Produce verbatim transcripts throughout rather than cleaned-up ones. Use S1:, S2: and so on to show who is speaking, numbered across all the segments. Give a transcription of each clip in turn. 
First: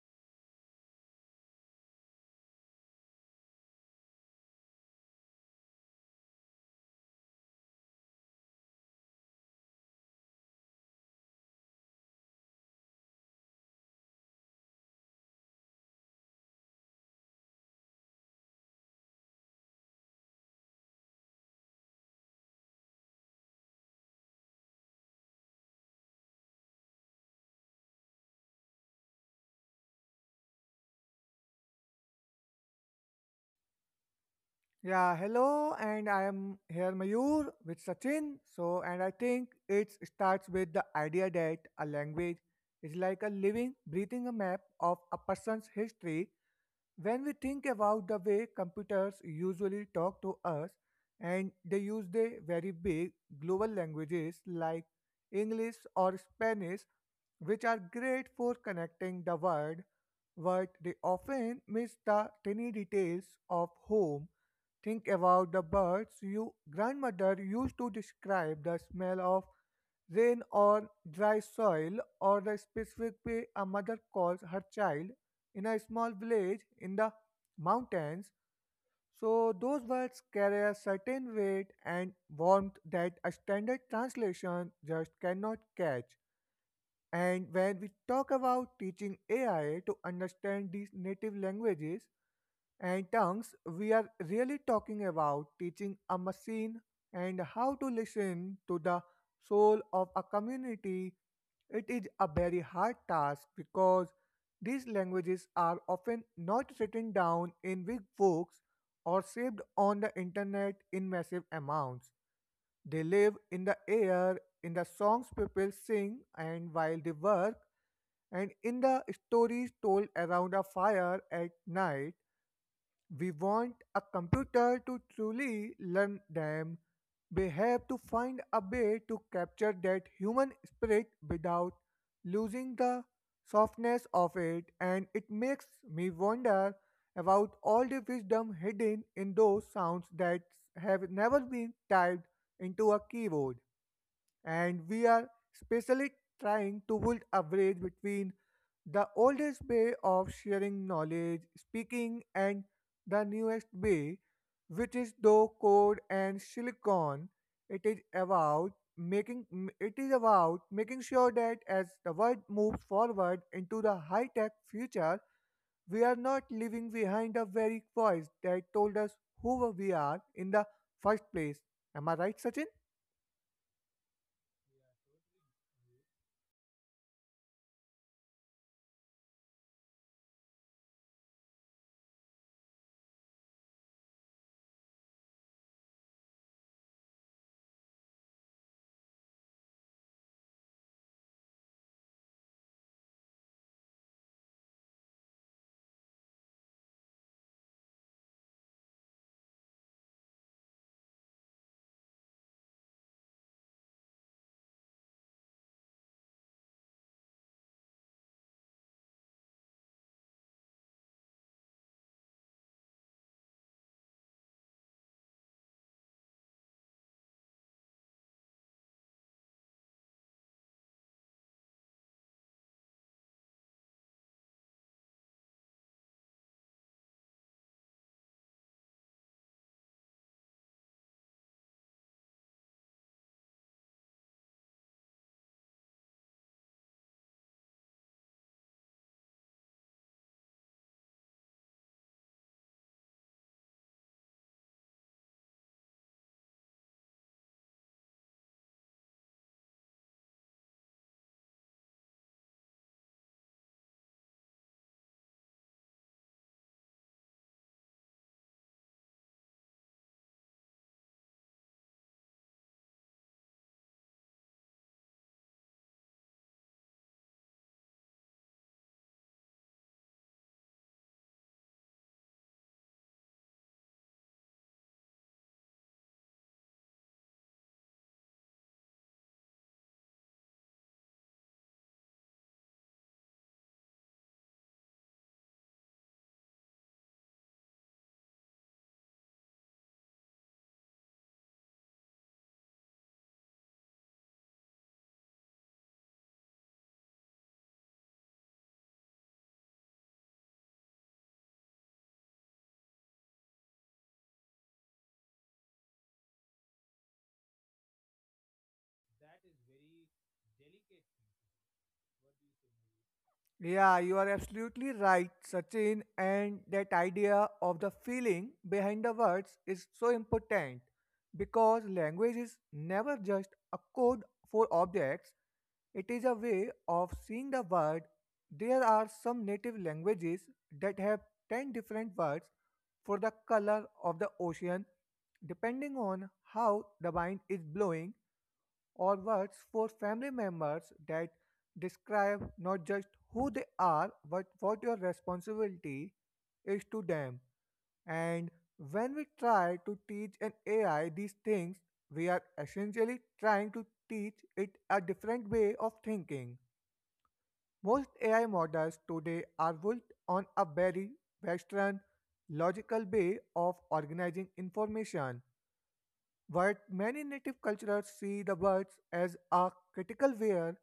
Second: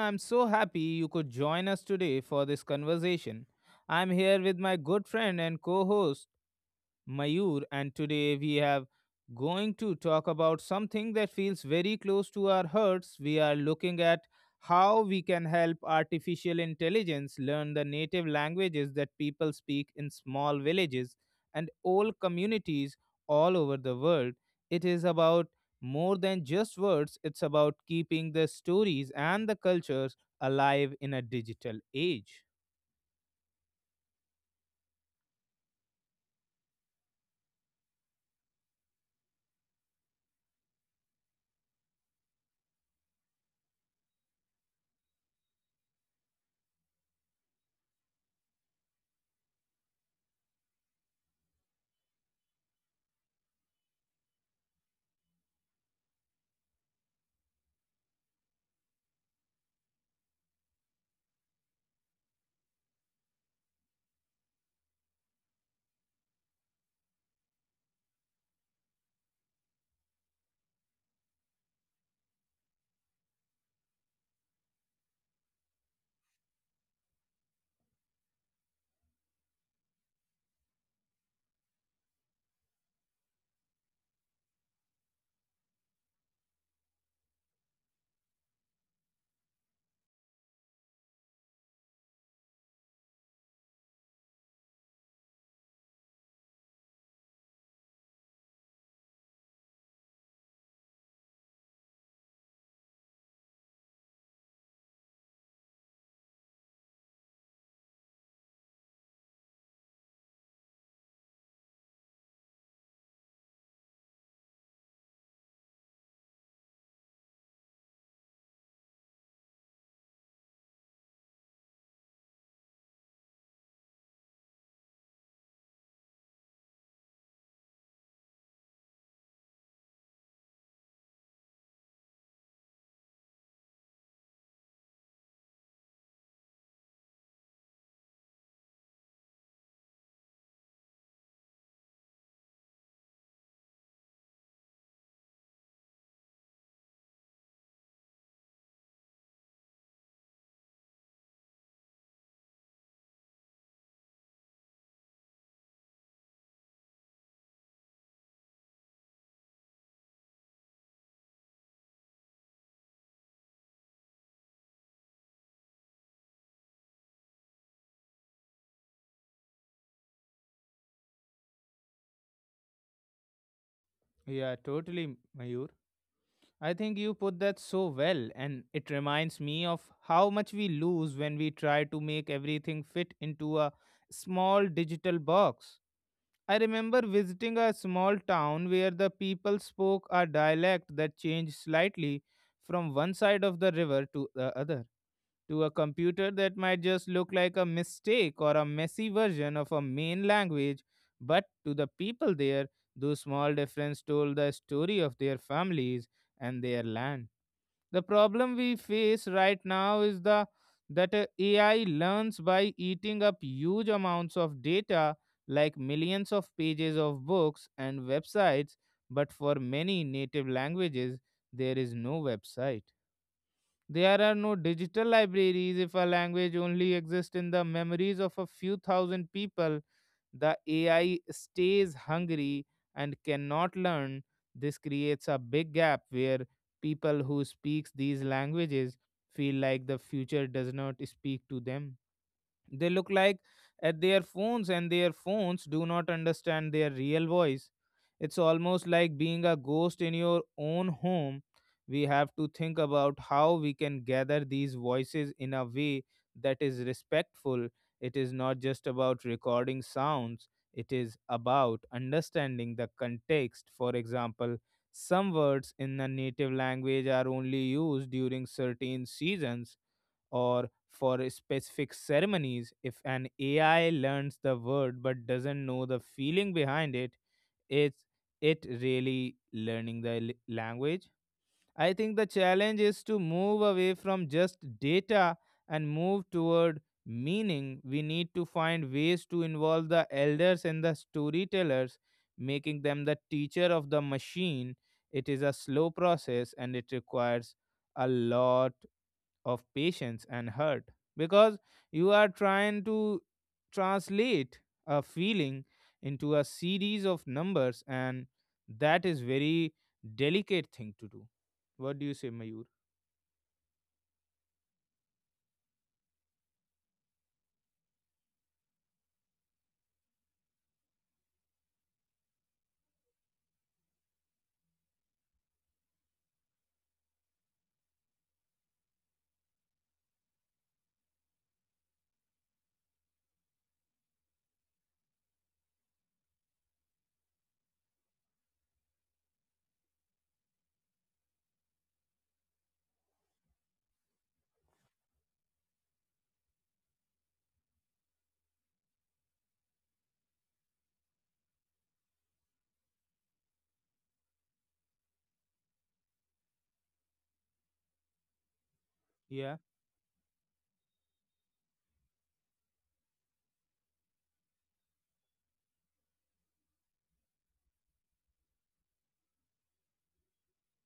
S1: I'm so happy you could join us today for this conversation. I'm here with my good friend and co host, Mayur, and today we have going to talk about something that feels very close to our hearts. We are looking at how we can help artificial intelligence learn the native languages that people speak in small villages and old communities all over the world. It is about more than just words, it's about keeping the stories and the cultures alive in a digital age.
S2: Yeah, hello, and I am here Mayur with Sachin. So, and I think it starts with the idea that a language is like a living, breathing a map of a person's history. When we think about the way computers usually talk to us, and they use the very big global languages like English or Spanish, which are great for connecting the world, but they often miss the tiny details of home. Think about the birds your grandmother used to describe, the smell of rain or dry soil, or the specific way a mother calls her child in a small village in the mountains, so those words carry a certain weight and warmth that a standard translation just cannot catch. And when we talk about teaching A I to understand these native languages, and tongues, we are really talking about teaching a machine and how to listen to the soul of a community. It is a very hard task because these languages are often not written down in big books or saved on the internet in massive amounts. They live in the air, in the songs people sing, and while they work, and in the stories told around a fire at night. We want a computer to truly learn them. We have to find a way to capture that human spirit without losing the softness of it, and it makes me wonder about all the wisdom hidden in those sounds that have never been typed into a keyboard. And we are specially trying to build a bridge between the oldest way of sharing knowledge, speaking, and the newest way, which is though code and silicon. It is about making m- it is about making sure that as the world moves forward into the high-tech future, we are not leaving behind the very voice that told us who we are in the first place. Am I right, Sachin?
S1: Yeah, totally, Mayur. I think you put that so well, and it reminds me of how much we lose when we try to make everything fit into a small digital box. I remember visiting a small town where the people spoke a dialect that changed slightly from one side of the river to the other. To a computer, that might just look like a mistake or a messy version of a main language, but to the people there, those small differences told the story of their families and their land. The problem we face right now is the that uh, ai learns by eating up huge amounts of data like millions of pages of books and websites, but for many native languages there is no website. There are no digital libraries. If a language only exists in the memories of a few thousand people, the A I stays hungry and cannot learn. This creates a big gap where people who speak these languages feel like the future does not speak to them. They look like at their phones, and their phones do not understand their real voice. It's almost like being a ghost in your own home. We have to think about how we can gather these voices in a way that is respectful. It is not just about recording sounds, it is about understanding the context. For example, some words in a native language are only used during certain seasons or for specific ceremonies. If an A I learns the word but doesn't know the feeling behind it, it's it really learning the l- language? I think the challenge is to move away from just data and move toward meaning. We need to find ways to involve the elders and the storytellers, making them the teacher of the machine. It is a slow process and it requires a lot of patience and hurt because you are trying to translate a feeling into a series of numbers, and that is very delicate thing to do. What do you say, Mayur?
S2: Yeah, you are absolutely right, Sachin. And that idea of the feeling behind the words is so important, because language is never just a code for objects, it is a way of seeing the world. There are some native languages that have ten different words for the color of the ocean, depending on how the wind is blowing, or words for family members that describe not just who they are but what your responsibility is to them. And when we try to teach an A I these things, we are essentially trying to teach it a different way of thinking. Most A I models today
S1: yeah
S2: are built on a very Western, logical way of organizing information, but many native cultures see the birds as a critical where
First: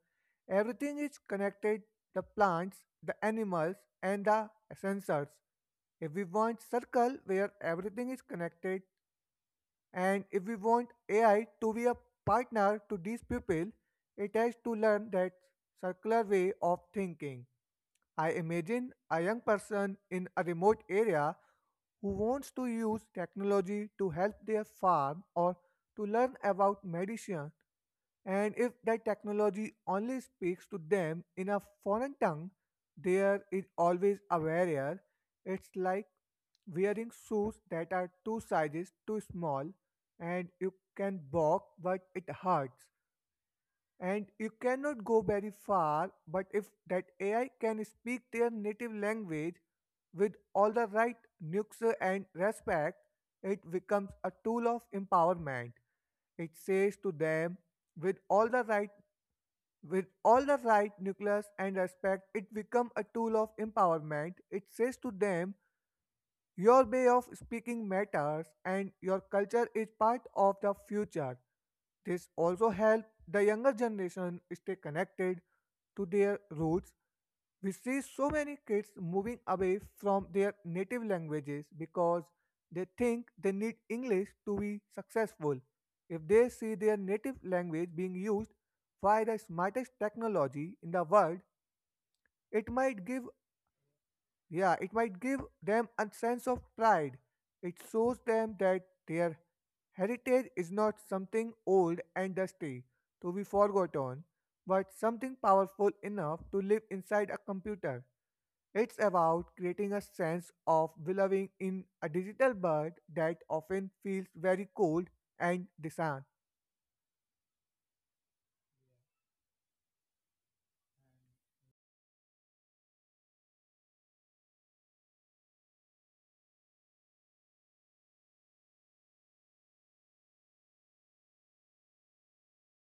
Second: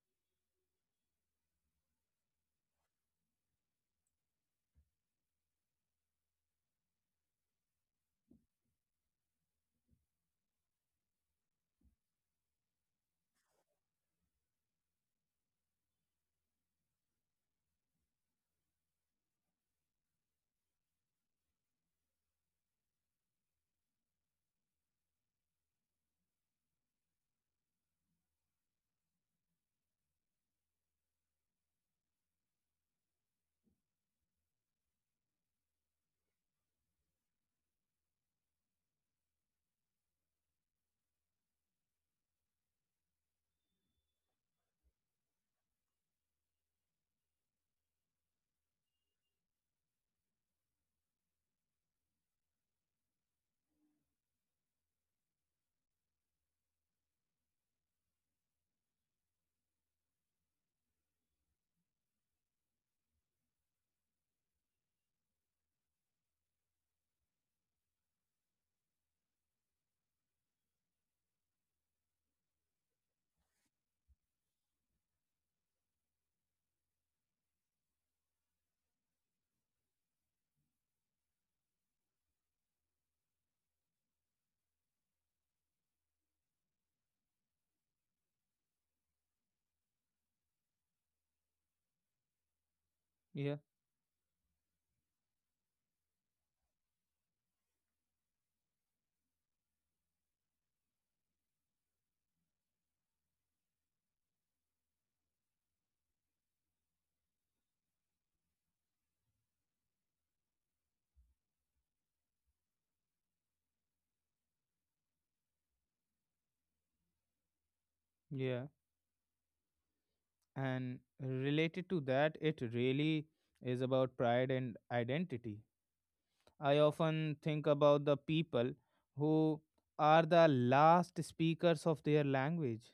S2: everything is connected: the plants, the animals, and the sensors. If we want circle where everything is connected, and if we want A I to be a partner to these people, it has to learn that circular way of thinking. I imagine a young person in a remote area who wants to use technology to help their farm or to learn about medicine, and if that technology only speaks to them in a foreign tongue, there is always a barrier. It's like wearing shoes that are two sizes too small, and you can walk but it hurts. And you cannot go very far, but if that A I can speak their native language with all the right nuance and respect, it becomes a tool of empowerment. It says to them, with all the right with all the right nucleus and respect, it becomes a tool of empowerment. It says to them, your way of speaking matters and your culture is part of the future. This also helps the younger generation stay connected to their roots. We see so many kids moving away from their native languages because they think they need English to be successful. If they see their native language being used by the smartest technology in the world, it might give
S1: yeah
S2: yeah, it might give them a sense of pride. It shows them that their heritage is not something old and dusty to be forgotten, but something powerful enough to live inside a computer. It's about creating a sense of belonging in a digital world that often feels very cold and distant.
S1: yeah And related to that, it really is about pride and identity. I often think about the people who are the last speakers of their language.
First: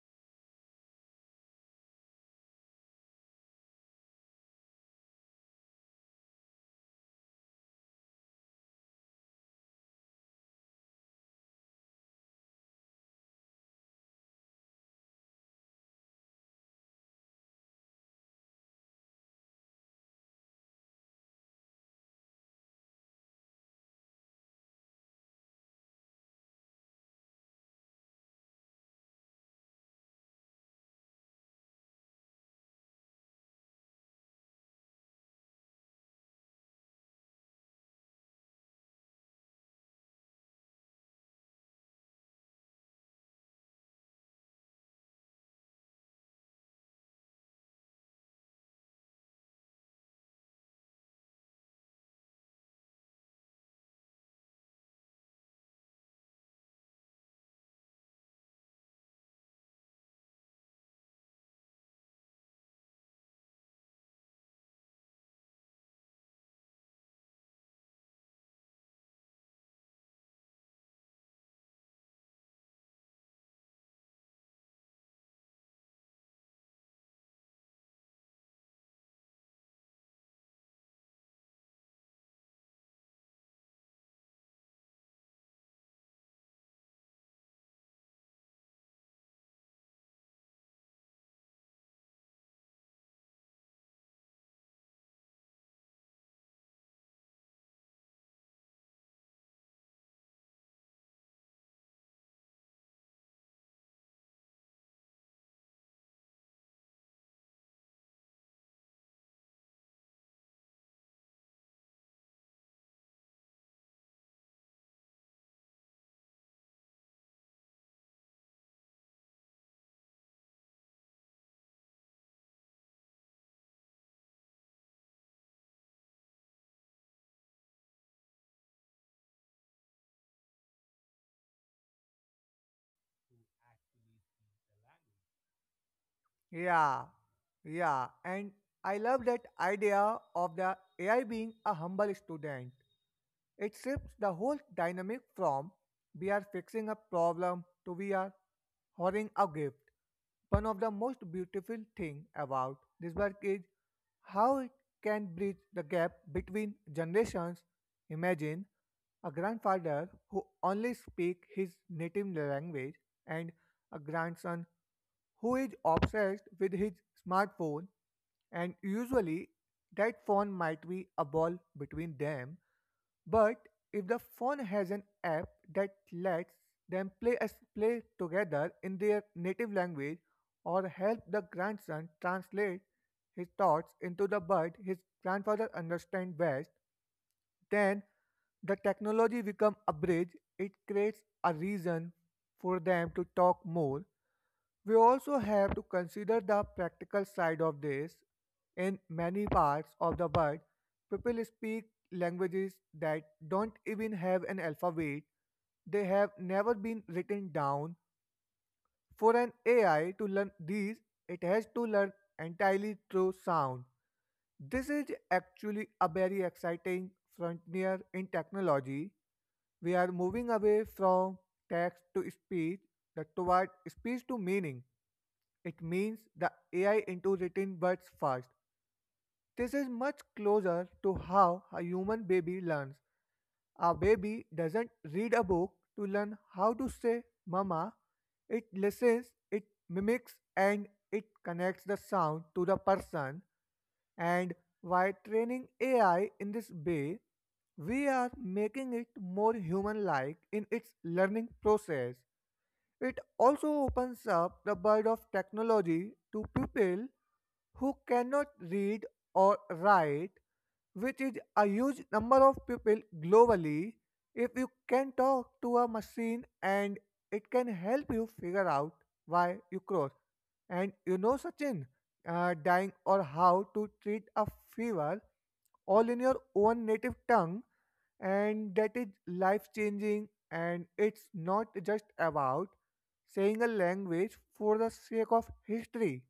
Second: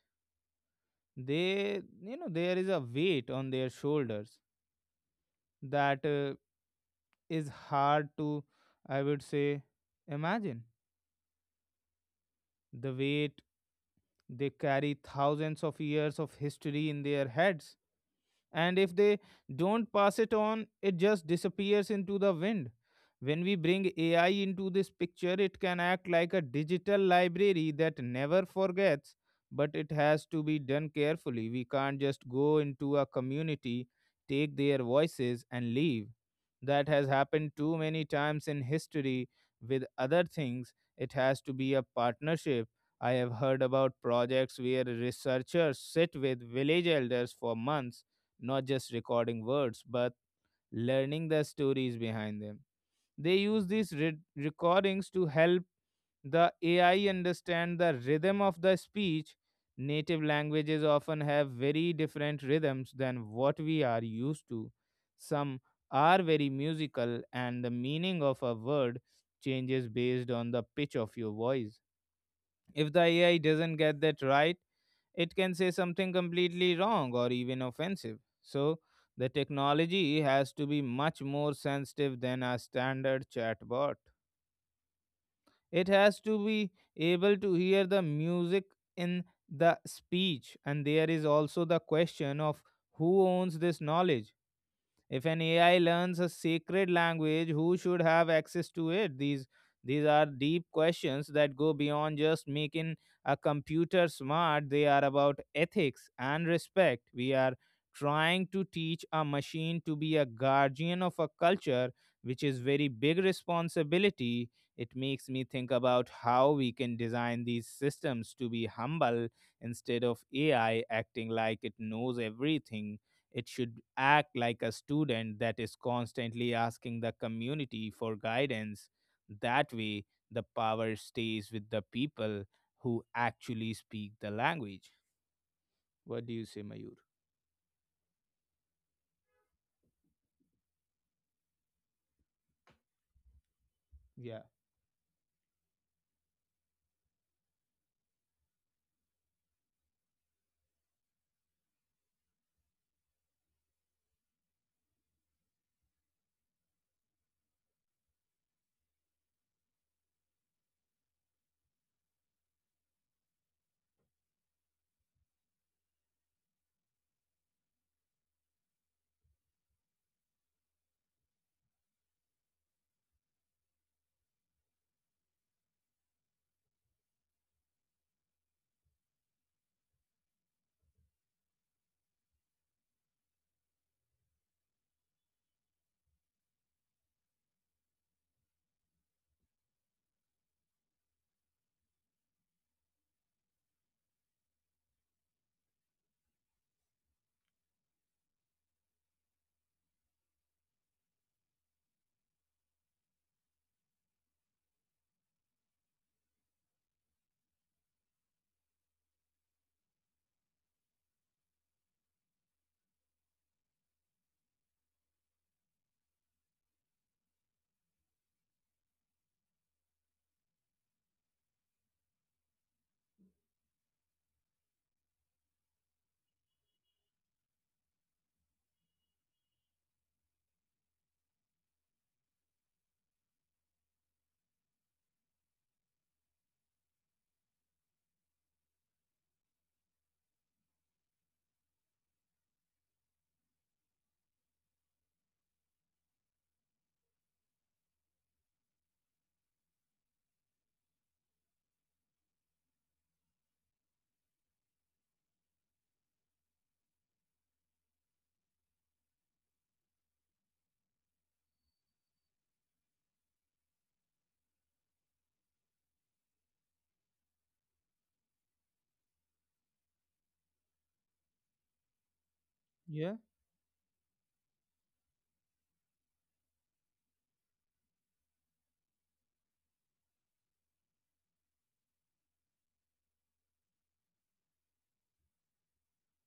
S1: They, you know, there is a weight on their shoulders that uh, is hard to, I would say, imagine the weight. They carry thousands of years of history in their heads, and if they don't pass it on it just disappears into the wind. When we bring ai into this picture it can act like a digital library that never forgets, but it has to be done carefully. We can't just go into a community, take their voices and leave. That has happened too many times in history with other things. It has to be a partnership. I have heard about projects where researchers sit with village elders for months, not just recording words, but learning the stories behind them. They use these re- recordings to help the A I understand the rhythm of the speech. Native languages often have very different rhythms than what we are used to. Some are very musical, and the meaning of a word changes based on the pitch of your voice. If the A I doesn't get that right, it can say something completely wrong or even offensive. So, the technology has to be much more sensitive than a standard chatbot. It has to be able to hear the music in the speech, and there is also the question of who owns this knowledge. If an A I learns a sacred language, who should have access to it? These these are deep questions that go beyond just making a computer smart. They are about ethics and respect. We are trying to teach a machine to be a guardian of a culture, which is very big responsibility. It makes me think about how we can design these systems to be humble instead of A I acting like it knows everything. It should act like a student that is constantly asking the community for guidance. That way, the power stays with the people who actually speak the language. What do you say, Mayur?
S2: Yeah, yeah, and I love that idea of the A I being a humble student. It shifts the
S1: Yeah.
S2: whole dynamic from "we are fixing a problem" to "we are hoarding a gift." One of the most beautiful thing about this work is how it can bridge the gap between generations. Imagine a grandfather who only speaks his native language, and a grandson who is obsessed with his smartphone, and usually that phone might be a wall between them. But if the phone has an app that lets them play as play together in their native language, or help the grandson translate his thoughts into the bird his grandfather understands best, then the technology becomes a bridge. It creates a reason for them to talk more. We also have to consider the practical side of this. In many parts of the world, people speak languages that don't even have an alphabet. They have never been written down. For an A I to learn these, it has to learn entirely through sound. This is actually a very exciting frontier in technology. We are moving away from text to speech that toward speech to meaning. It means the A I into written words first. This is much closer to how a human baby learns. A baby doesn't read a book to learn how to say mama. It listens, it mimics, and it connects the sound to the person. And by training A I in this way, we are making it more human like in its learning process. It also opens up the world of technology to people who cannot read or write, which is a huge number of people globally. If you can talk to a machine and it can help you figure out why you cross. And you know, Sachin, uh, dying
S1: Yeah.
S2: or how to treat a fever, all in your own native tongue, and that is life changing. And it's not just about saying a language for the sake of history.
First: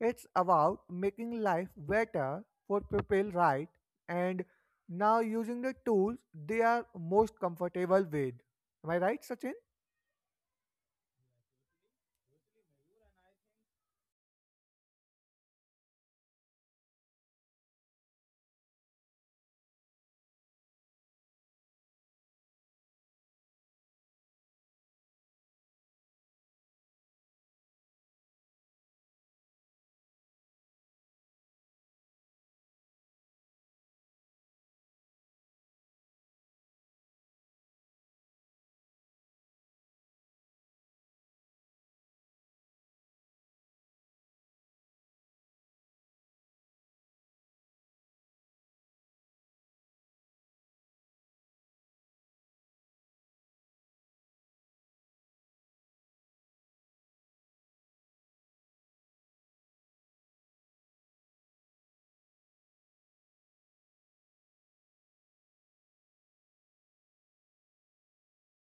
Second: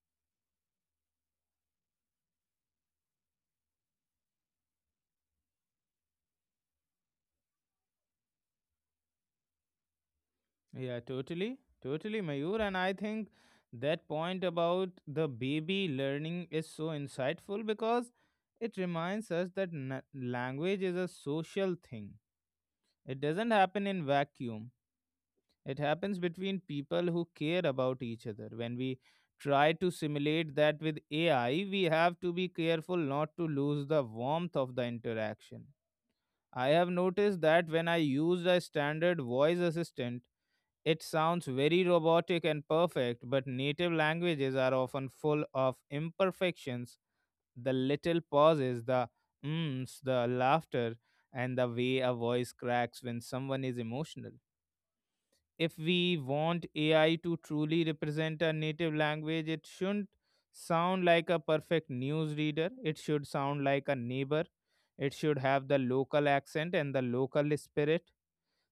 S2: It's about making life better for people, right? And now using the tools they are most comfortable with. Am I right, Sachin?
S1: Yeah, totally. Totally, Mayur. And I think that point about the baby learning is so insightful because it reminds us that na- language is a social thing. It doesn't happen in vacuum. It happens between people who care about each other. When we try to simulate that with A I, we have to be careful not to lose the warmth of the interaction. I have noticed that when I use a standard voice assistant, it sounds very robotic and perfect, but native languages are often full of imperfections, the little pauses, the mms, the laughter, and the way a voice cracks when someone is emotional. If we want A I to truly represent a native language, it shouldn't sound like a perfect news reader. It should sound like a neighbor. It should have the local accent and the local spirit.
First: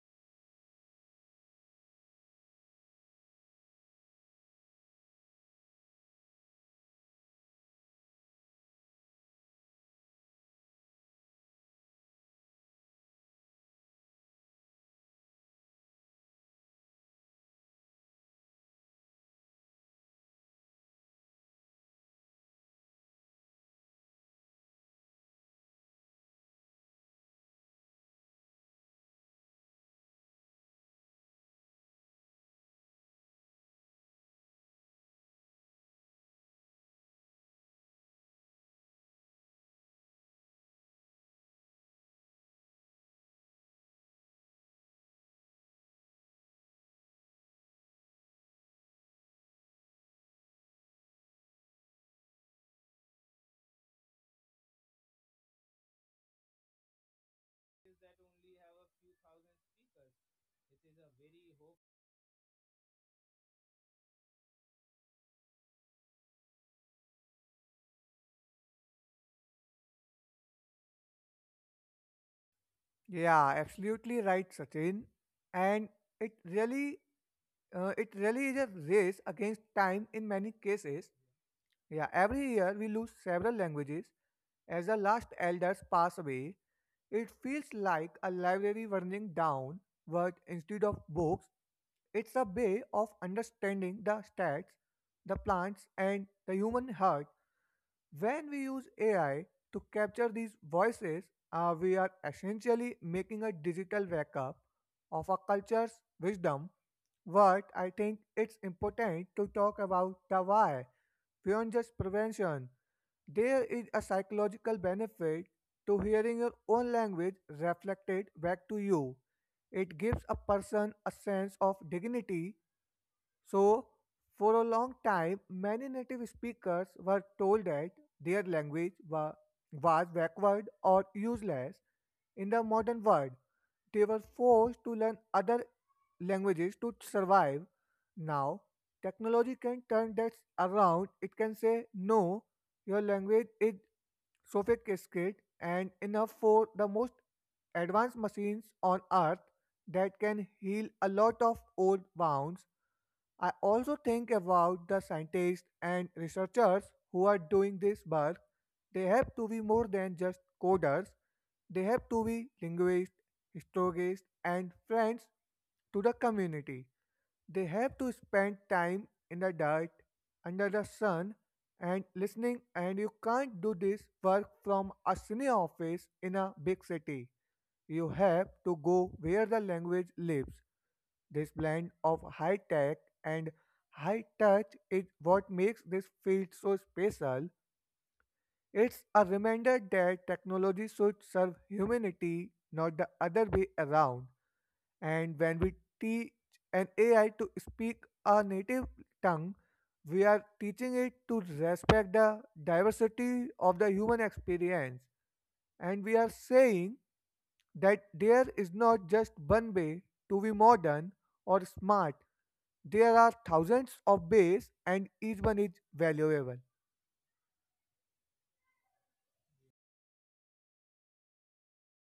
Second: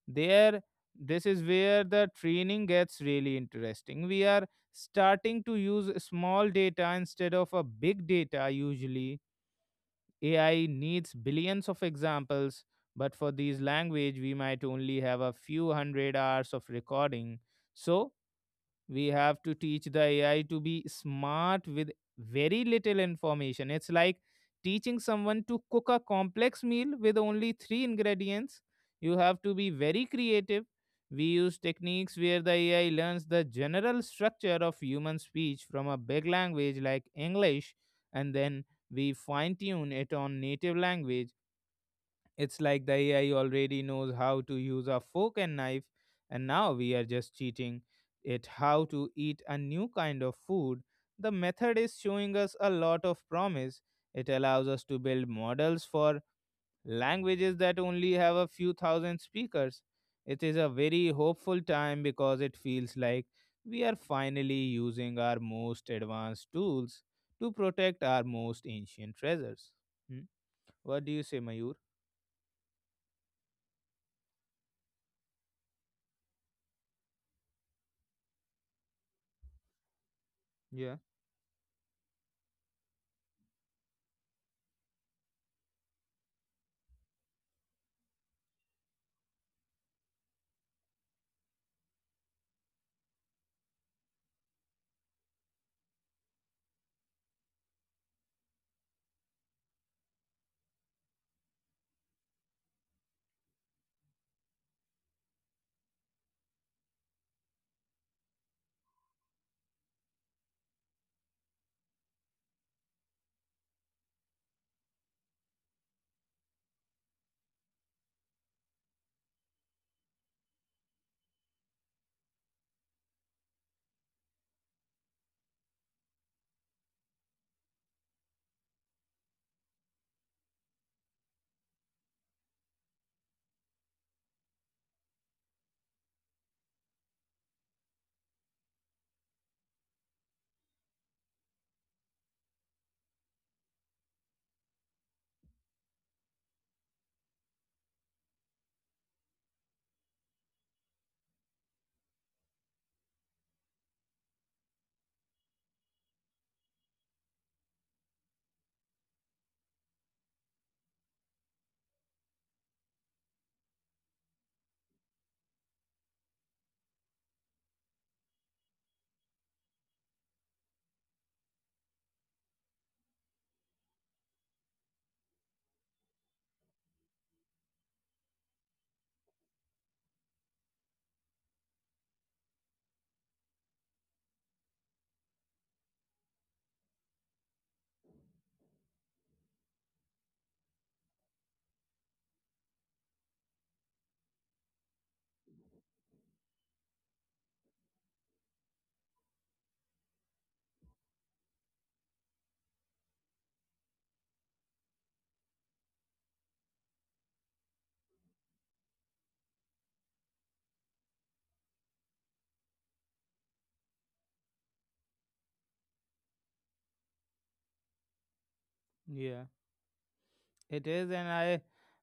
S1: There, this is where the training gets really interesting. We are starting to use small data instead of a big data. Usually A I needs billions of examples, but for these language we might only have a few hundred hours of recording. So we have to teach the ai to be smart with very little information. It's like teaching someone to cook a complex meal with only three ingredients. You have to be very creative. We use techniques where the ai learns the general structure of human speech from a big language like english, and then we fine tune it on native language. It's like the A I already knows how to use a fork and knife, and now we are just cheating it how to eat a new kind of food. The method is showing us a lot of promise. It allows us to build models for languages that only have a few thousand speakers. It is a very hopeful time because it feels like we are finally using our most advanced tools to protect our most ancient treasures. Hmm? What do you say, Mayur?
S2: Yeah, absolutely right, Sachin. And it really, uh, it really is a race against time in many
S1: Yeah.
S2: cases. Yeah, every year we lose several languages as the last elders pass away. It feels like a library burning down, but instead of books, it's a way of understanding the stats, the plants, and the human heart. When we use A I to capture these voices, uh, we are essentially making a digital backup of a culture's wisdom. But I think it's important to talk about the why beyond just prevention. There is a psychological benefit to hearing your own language reflected back to you. It gives a person a sense of dignity. So, for a long time, many native speakers were told that their language wa- was backward or useless in the modern world. They were forced to learn other languages to survive. Now, technology can turn that around. It can say, no, your language is sophisticated and enough for the most advanced machines on earth. That can heal a lot of old wounds. I also think about the scientists and researchers who are doing this work. They have to be more than just coders. They have to be linguists, historians, and friends to the community. They have to spend time in the dirt, under the sun, and listening, and you can't do this work from a senior office in a big city. You have to go where the language lives. This blend of high tech and high touch is what makes this field so special. It's a reminder that technology should serve humanity, not the other way around. And when we teach an A I to speak a native tongue, we are teaching it to respect the diversity of the human experience. And we are saying that there is not just one way to be modern or smart, there are thousands of ways, and each one is valuable.
S1: Yeah. It is, and I,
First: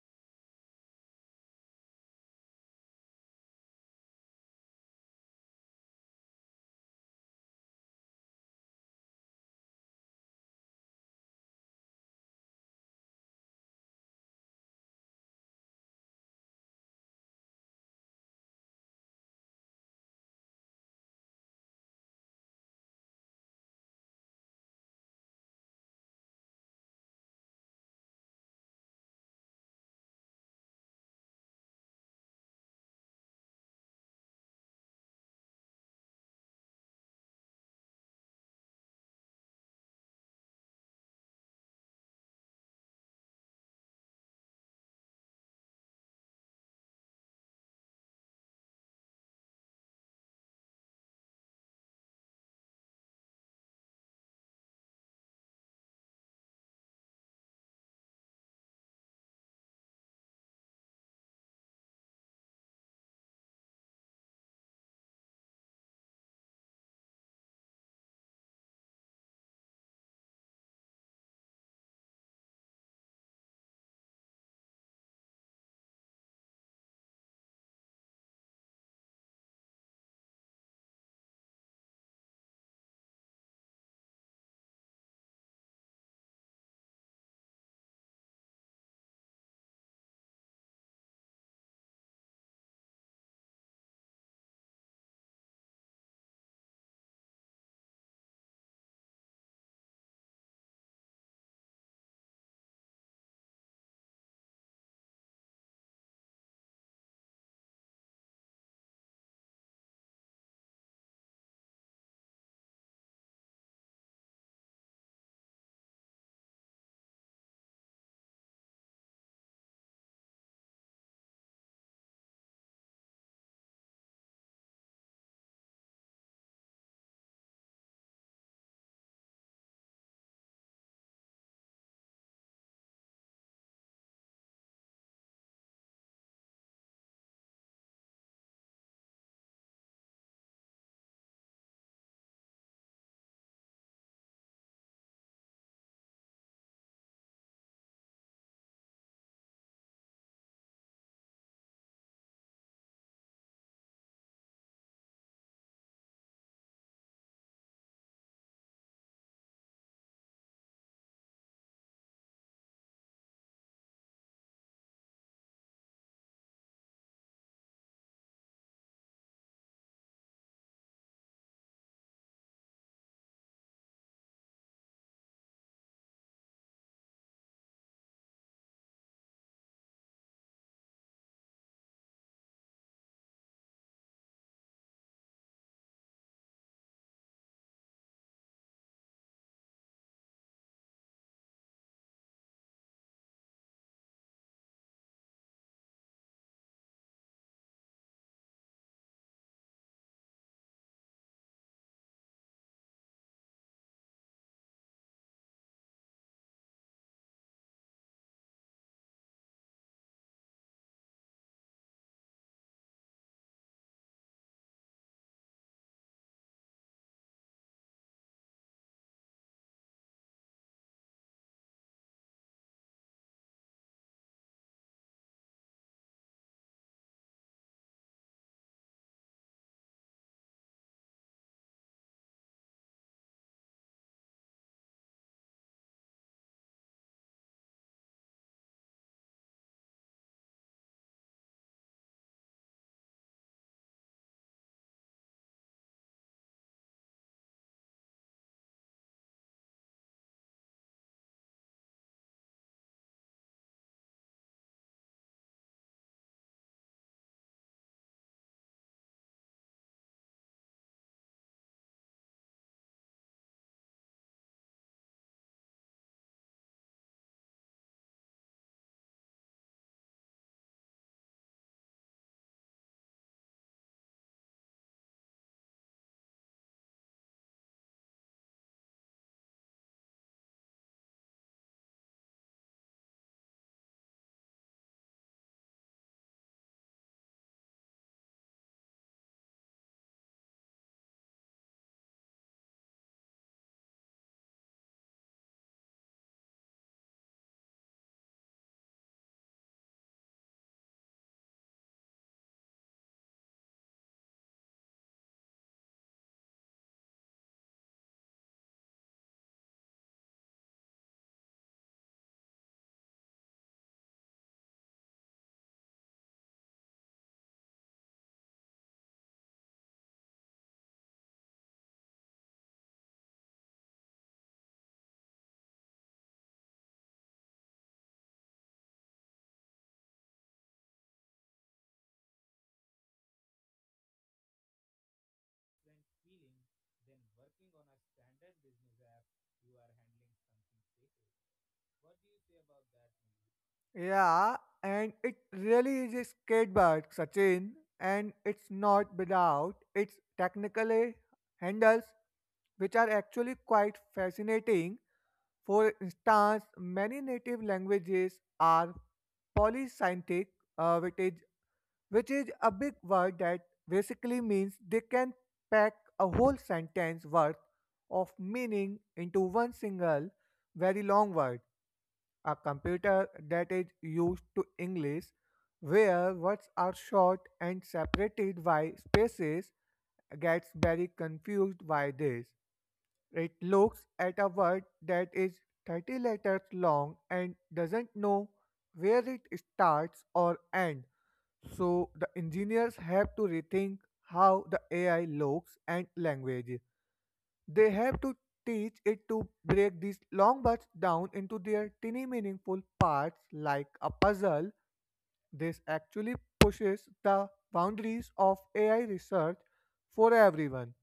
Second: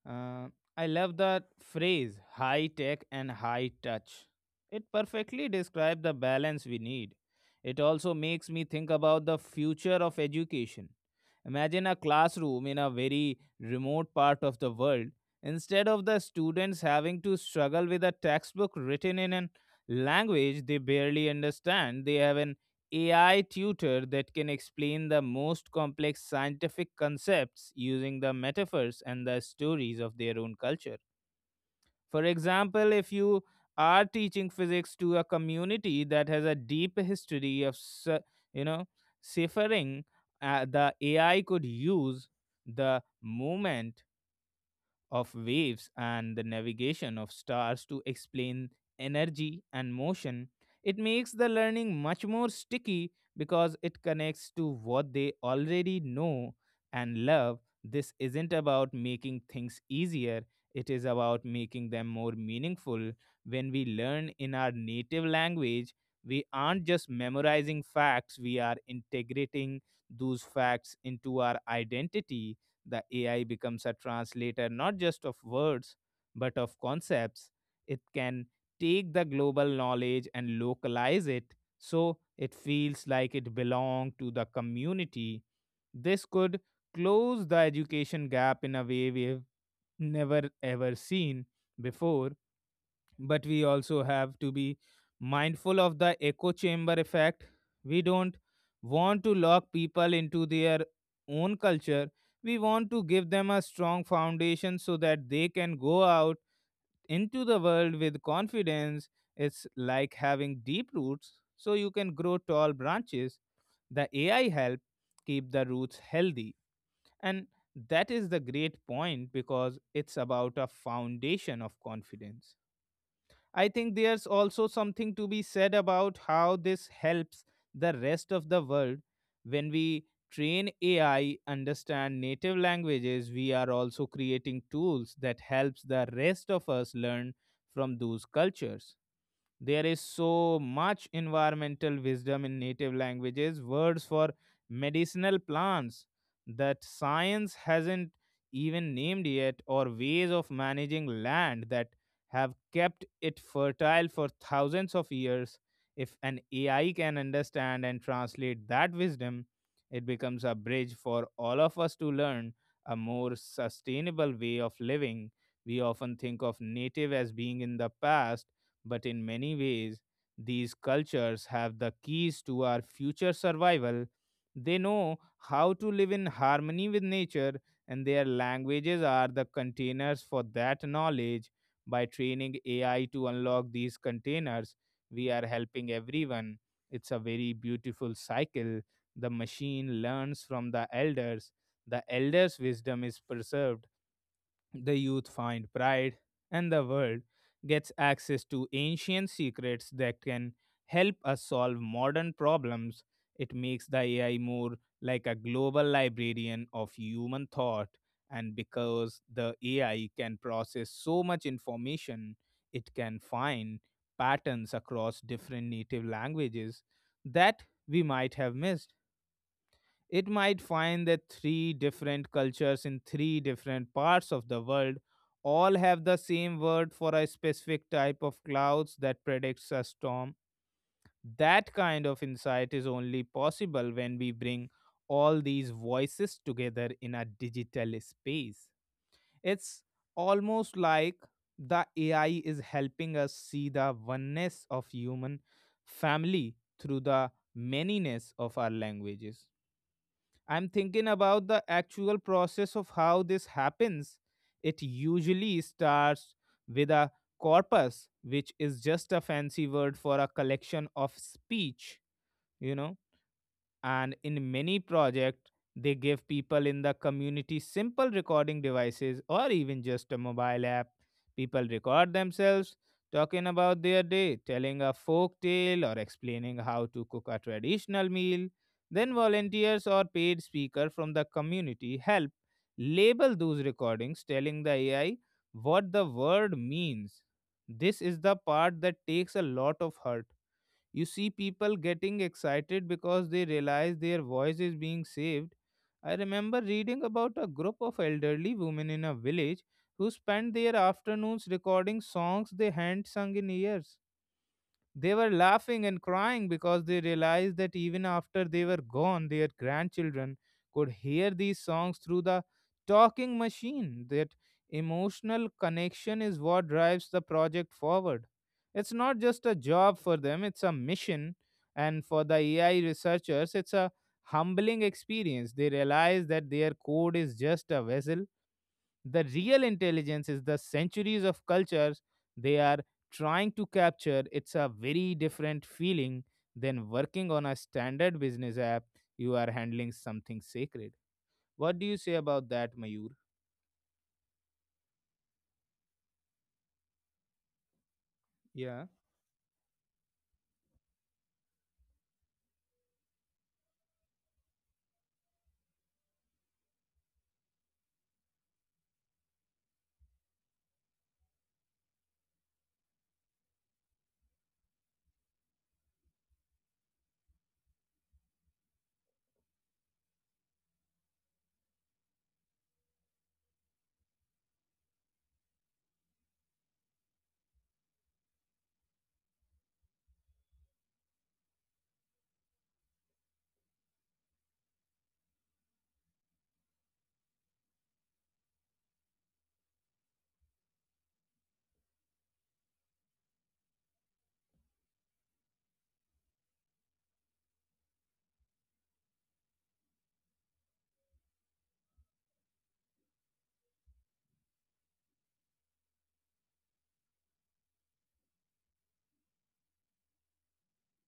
S1: uh, I love that phrase "high tech and high touch." It perfectly describes the balance we need. It also makes me think about the future of education. Imagine a classroom in a very remote part of the world. Instead of the students having to struggle with a textbook written in a language they barely understand, they have an A I tutor that can explain the most complex scientific concepts using the metaphors and the stories of their own culture. For example, if you are teaching physics to a community that has a deep history of su- you know suffering, uh, the A I could use the movement of waves and the navigation of stars to explain energy and motion. It makes the learning much more sticky because it connects to what they already know and love. This isn't about making things easier, it is about making them more meaningful. When we learn in our native language, we aren't just memorizing facts, we are integrating those facts into our identity. The A I becomes a translator not just of words, but of concepts. It can take the global knowledge and localize it so it feels like it belongs to the community. This could close the education gap in a way we've never ever seen before. But we also have to be mindful of the echo chamber effect. We don't want to lock people into their own culture. We want to give them a strong foundation so that they can go out into the world with confidence. It's like having deep roots so you can grow tall branches. The A I help keep the roots healthy. And that is the great point because it's about a foundation of confidence. I think there's also something to be said about how this helps the rest of the world. When we train A I understand native languages, we are also creating tools that helps the rest of us learn from those cultures. There is so much environmental wisdom in native languages, words for medicinal plants that science hasn't even named yet, or ways of managing land that have kept it fertile for thousands of years. If an A I can understand and translate that wisdom, it becomes a bridge for all of us to learn a more sustainable way of living. We often think of native as being in the past, but in many ways, these cultures have the keys to our future survival. They know how to live in harmony with nature, and their languages are the containers for that knowledge. By training A I to unlock these containers, we are helping everyone. It's a very beautiful cycle. The machine learns from the elders, the elders' wisdom is preserved, the youth find pride, and the world gets access to ancient secrets that can help us solve modern problems. It makes the A I more like a global librarian of human thought. And because the A I can process so much information, it can find patterns across different native languages that we might have missed. It might find that three different cultures in three different parts of the world all have the same word for a specific type of clouds that predicts a storm. That kind of insight is only possible when we bring all these voices together in a digital space. It's almost like the A I is helping us see the oneness of human family through the manyness of our languages. I'm thinking about the actual process of how this happens. It usually starts with a corpus, which is just a fancy word for a collection of speech, you know and in many projects they give people in the community simple recording devices or even just a mobile app. People record themselves talking about their day, telling a folk tale, or explaining how to cook a traditional meal. Then volunteers or paid speaker from the community help label those recordings, telling the ai what the word means. This is the part that takes a lot of hurt. You see people getting excited because they realize their voice is being saved. I remember reading about a group of elderly women in a village who spent their afternoons recording songs they hadn't sung in years. They were laughing and crying because they realized that even after they were gone, their grandchildren could hear these songs through the talking machine. That emotional connection is what drives the project forward. It's not just a job for them, it's a mission. And for the A I researchers, it's a humbling experience. They realize that their code is just a vessel, the real intelligence is the centuries of cultures they are trying to capture. It's a very different feeling than working on a standard business app. You are handling something sacred. What do you say about that, Mayur?
S2: Yeah, and it really is a skateboard, Sachin, and it's
S1: Yeah,
S2: not without its technical eh, handles, which are actually quite fascinating. For instance, many native languages are polysynthetic, uh, which is which is a big word that basically means they can pack a whole sentence worth of meaning into one single very long word. A computer that is used to English, where words are short and separated by spaces, gets very confused by this. It looks at a word that is thirty letters long and doesn't know where it starts or ends. So the engineers have to rethink how the A I looks and language. They have to teach it to break these long words down into their tiny meaningful parts like a puzzle. This actually pushes the boundaries of A I research for everyone.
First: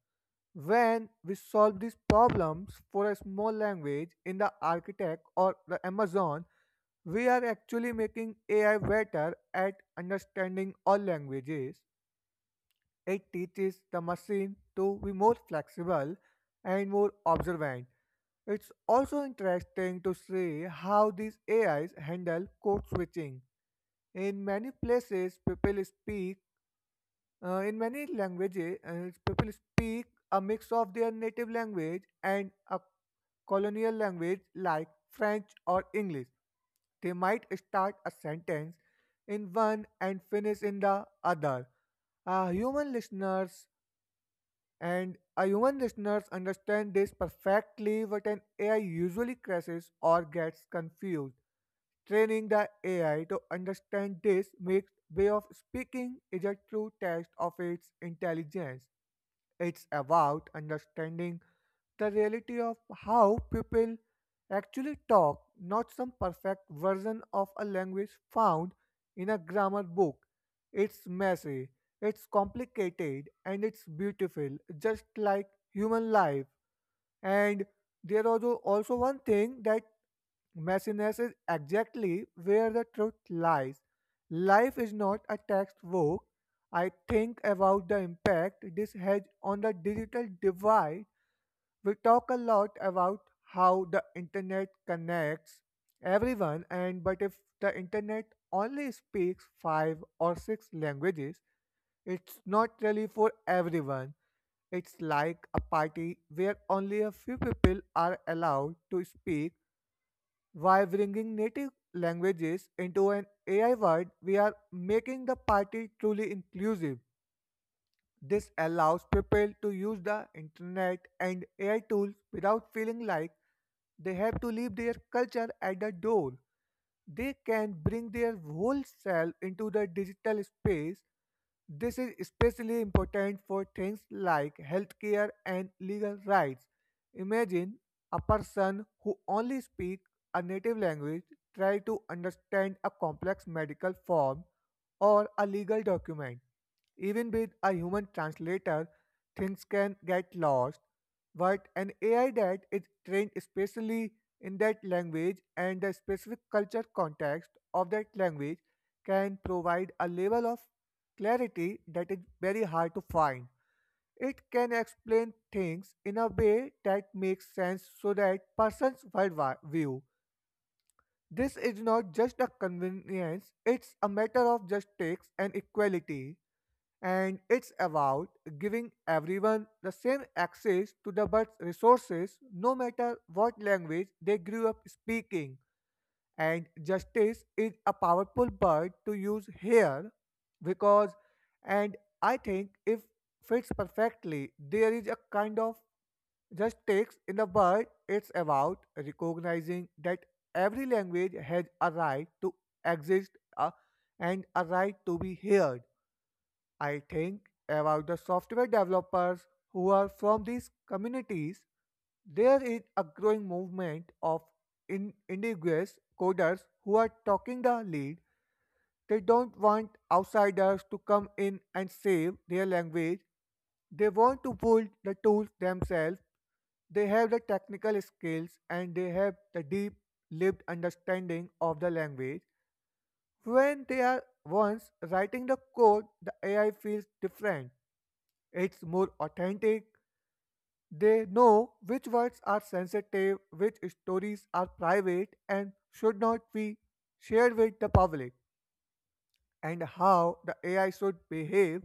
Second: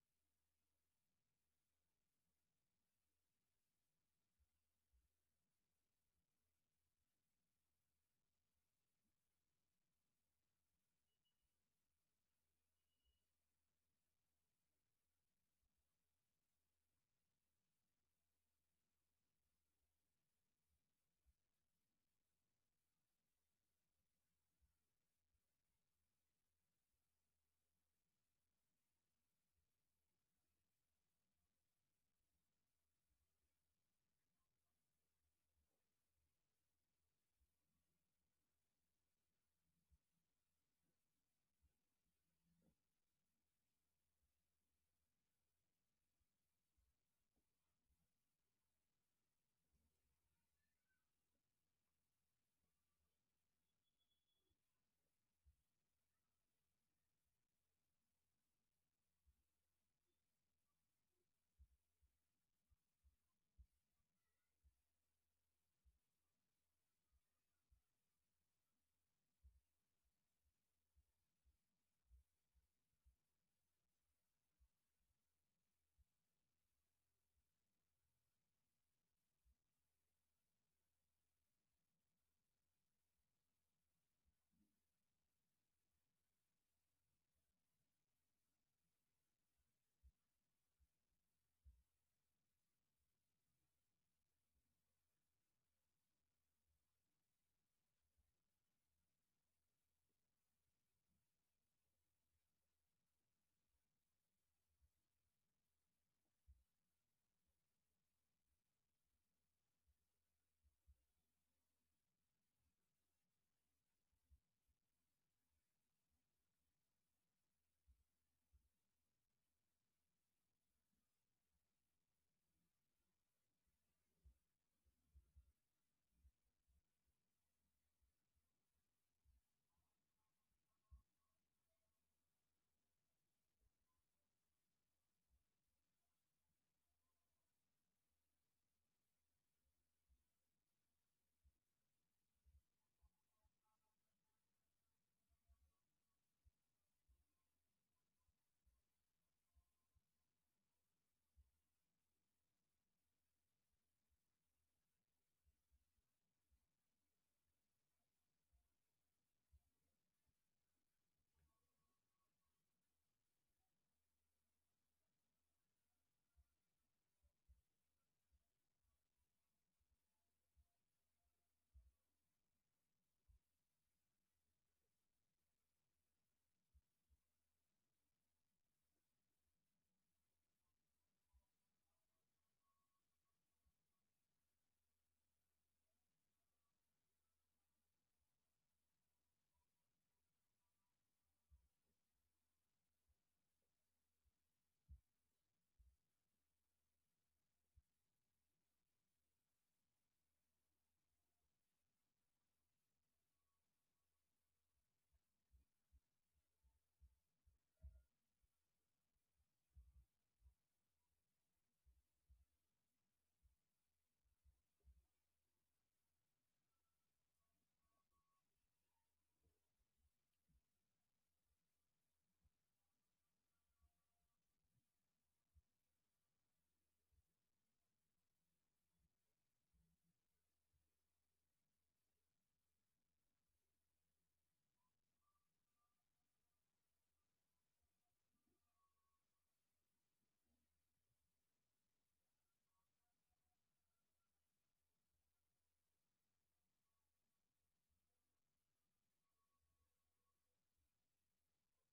S2: When we solve these problems for a small language in the architect or the Amazon, we are actually making A I better at understanding all languages. It teaches the machine to be more flexible and more observant. It's also interesting to see how these A Is handle code switching. In many places, people speak uh, in many languages. Uh, people speak a mix of their native language and a colonial language like French or English. They might start a sentence in one and finish in the other. A human listener and our human listeners understand this perfectly, but an A I usually crashes or gets confused. Training the A I to understand this makes way of speaking is a true test of its intelligence. It's about understanding the reality of how people actually talk, not some perfect version of a language found in a grammar book. It's messy, it's complicated, and it's beautiful, just like human life. And there was al- also one thing that messiness is exactly where the truth lies. Life is not a textbook. I think about the impact this has on the digital divide. We talk a lot about how the internet connects everyone, and but if the internet only speaks five or six languages, it's not really for everyone. It's like a party where only a few people are allowed to speak. By bringing native languages into an A I world, we are making the party truly inclusive. This allows people to use the internet and A I tools without feeling like they have to leave their culture at the door. They can bring their whole self into the digital space. This is especially important for things like healthcare and legal rights. Imagine a person who only speaks a native language try to understand a complex medical form or a legal document. Even with a human translator, things can get lost. But an A I that is trained specially in that language and the specific culture context of that language can provide a level of clarity that is very hard to find. It can explain things in a way that makes sense so that persons worldwide view this is not just a convenience, it's a matter of justice and equality, and it's about giving everyone the same access to the birth resources no matter what language they grew up speaking. And justice is a powerful word to use here because, and I think if fits perfectly, there is a kind of justice in the word. It's about recognizing that every language has a right to exist, uh, and a right to be heard. I think about the software developers who are from these communities. There is a growing movement of in- indigenous coders who are taking the lead. They don't want outsiders to come in and save their language. They want to build the tools themselves. They have the technical skills and they have the deep lived understanding of the language. When they are once writing the code, the A I feels different. It's more authentic. They know which words are sensitive, which stories are private and should not be shared with the public, and how the A I should behave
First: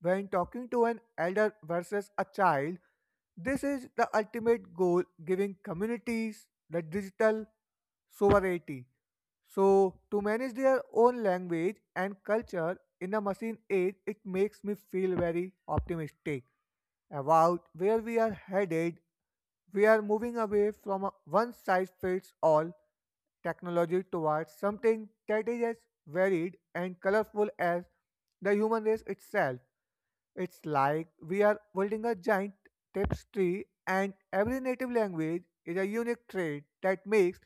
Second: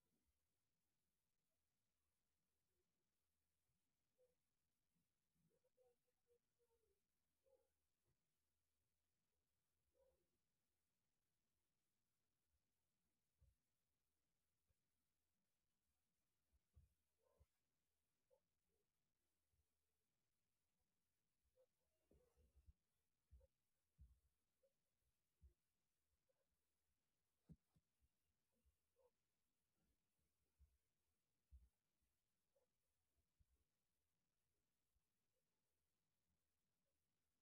S2: when talking to an elder versus a child. This is the ultimate goal, giving communities the digital sovereignty. So, to manage their own language and culture in a machine age, it makes me feel very optimistic about where we are headed. We are moving away from a one size fits all technology towards something that is as varied and colorful as the human race itself. It's like we are holding a giant tapestry, and every native language is a unique trait that makes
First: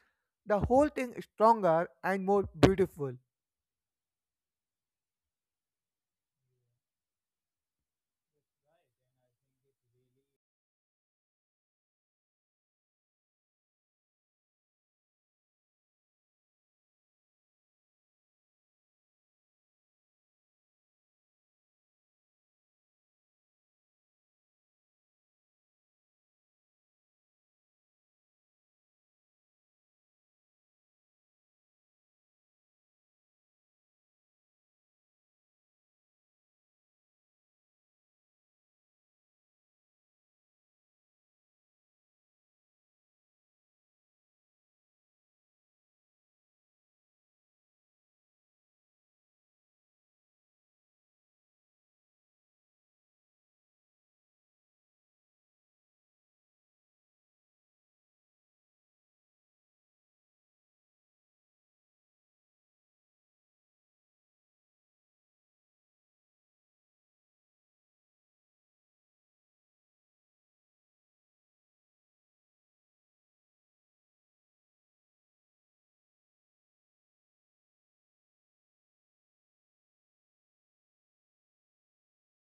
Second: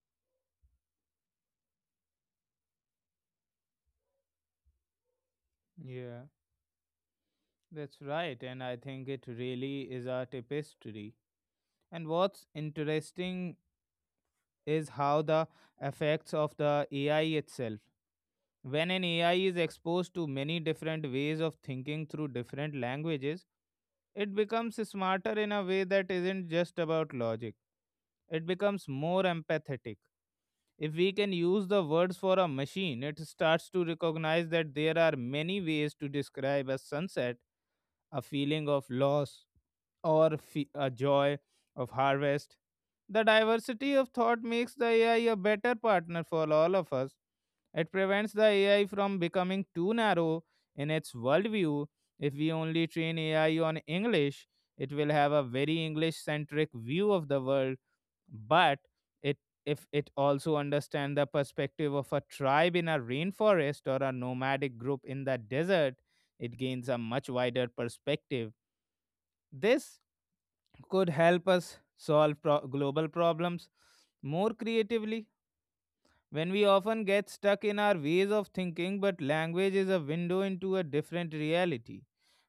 S2: the whole thing stronger and more beautiful.
S1: yeah, that's right. And I think it really is a tapestry. And what's interesting is how the effects of the A I itself. When an A I is exposed to many different ways of thinking through different languages, it becomes smarter in a way that isn't just about logic. It becomes more empathetic. If we can use the words for a machine, it starts to recognize that there are many ways to describe a sunset, a feeling of loss, or fe- a joy of harvest. The diversity of thought makes the A I a better partner for all of us. It prevents the A I from becoming too narrow in its worldview. If we only train A I on English, it will have a very English centric view of the world. But it, if it also understands the perspective of a tribe in a rainforest or a nomadic group in the desert, it gains a much wider perspective. This could help us solve pro- global problems more creatively when we often get stuck in our ways of thinking, but language is a window into a different reality.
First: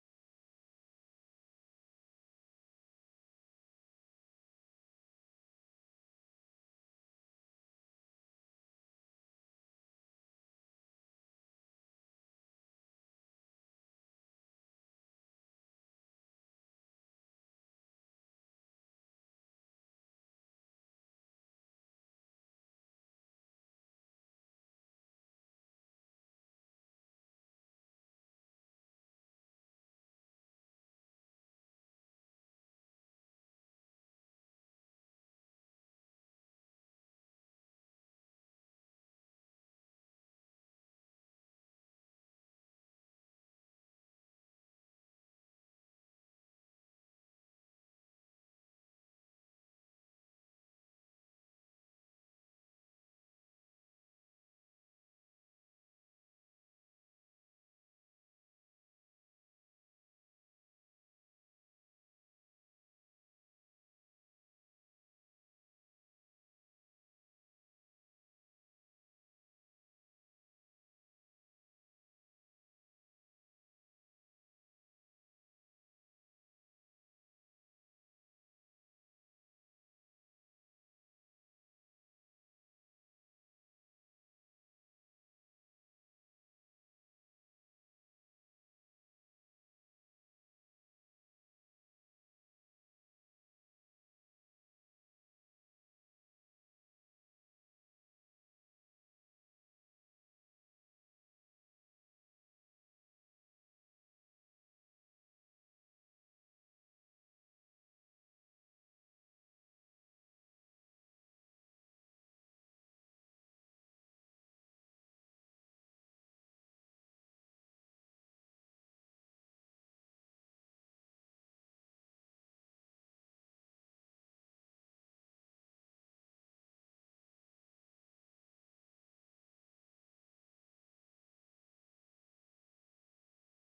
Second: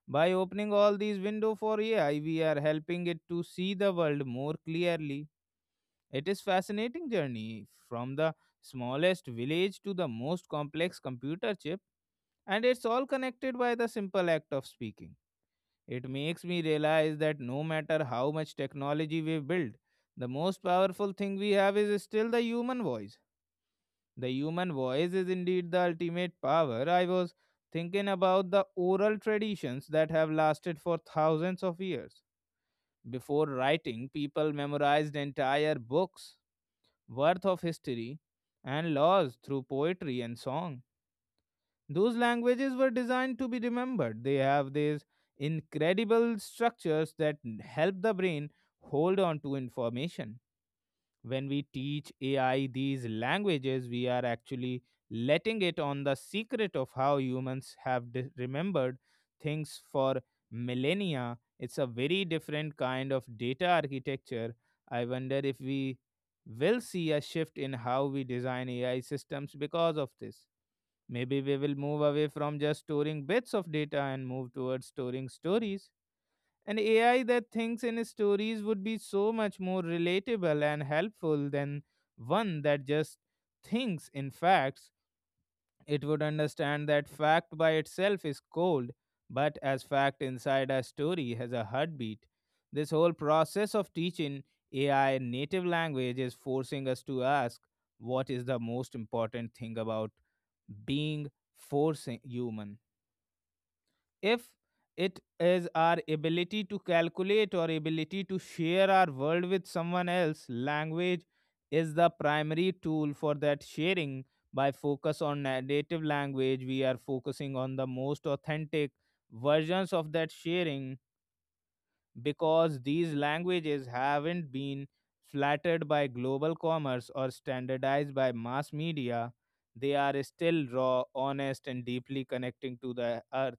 S1: By opening all these windows for A I, we are helping it to see the world more clearly. It is fascinating journey from the smallest village to the most complex computer chip, and it's all connected by the simple act of speaking. It makes me realize that no matter how much technology we build, the most powerful thing we have is still the human voice. The human voice is indeed the ultimate power. I was thinking about the oral traditions that have lasted for thousands of years. Before writing, people memorized entire books worth of history and laws through poetry and song. Those languages were designed to be remembered. They have these incredible structures that n- help the brain hold on to information when we teach ai these languages. We are actually letting it on the secret of how humans have de- remembered things for millennia. It's a very different kind of data architecture. I wonder if we will see a shift in how we design ai systems because of this. Maybe we will move away from just storing bits of data and move towards storing stories. An A I that thinks in stories would be so much more relatable and helpful than one that just thinks in facts. It would understand that fact by itself is cold, but as fact inside a story has a heartbeat. This whole process of teaching A I native language is forcing us to ask what is the most important thing about being, forcing human, if it is our ability to calculate or ability to share our world with someone else. Language is the primary tool for that sharing. By focus on na- native language we are focusing on the most authentic versions of that sharing, because these languages haven't been flattered by global commerce or standardized by mass media. They are still raw, honest, and deeply connecting to the earth.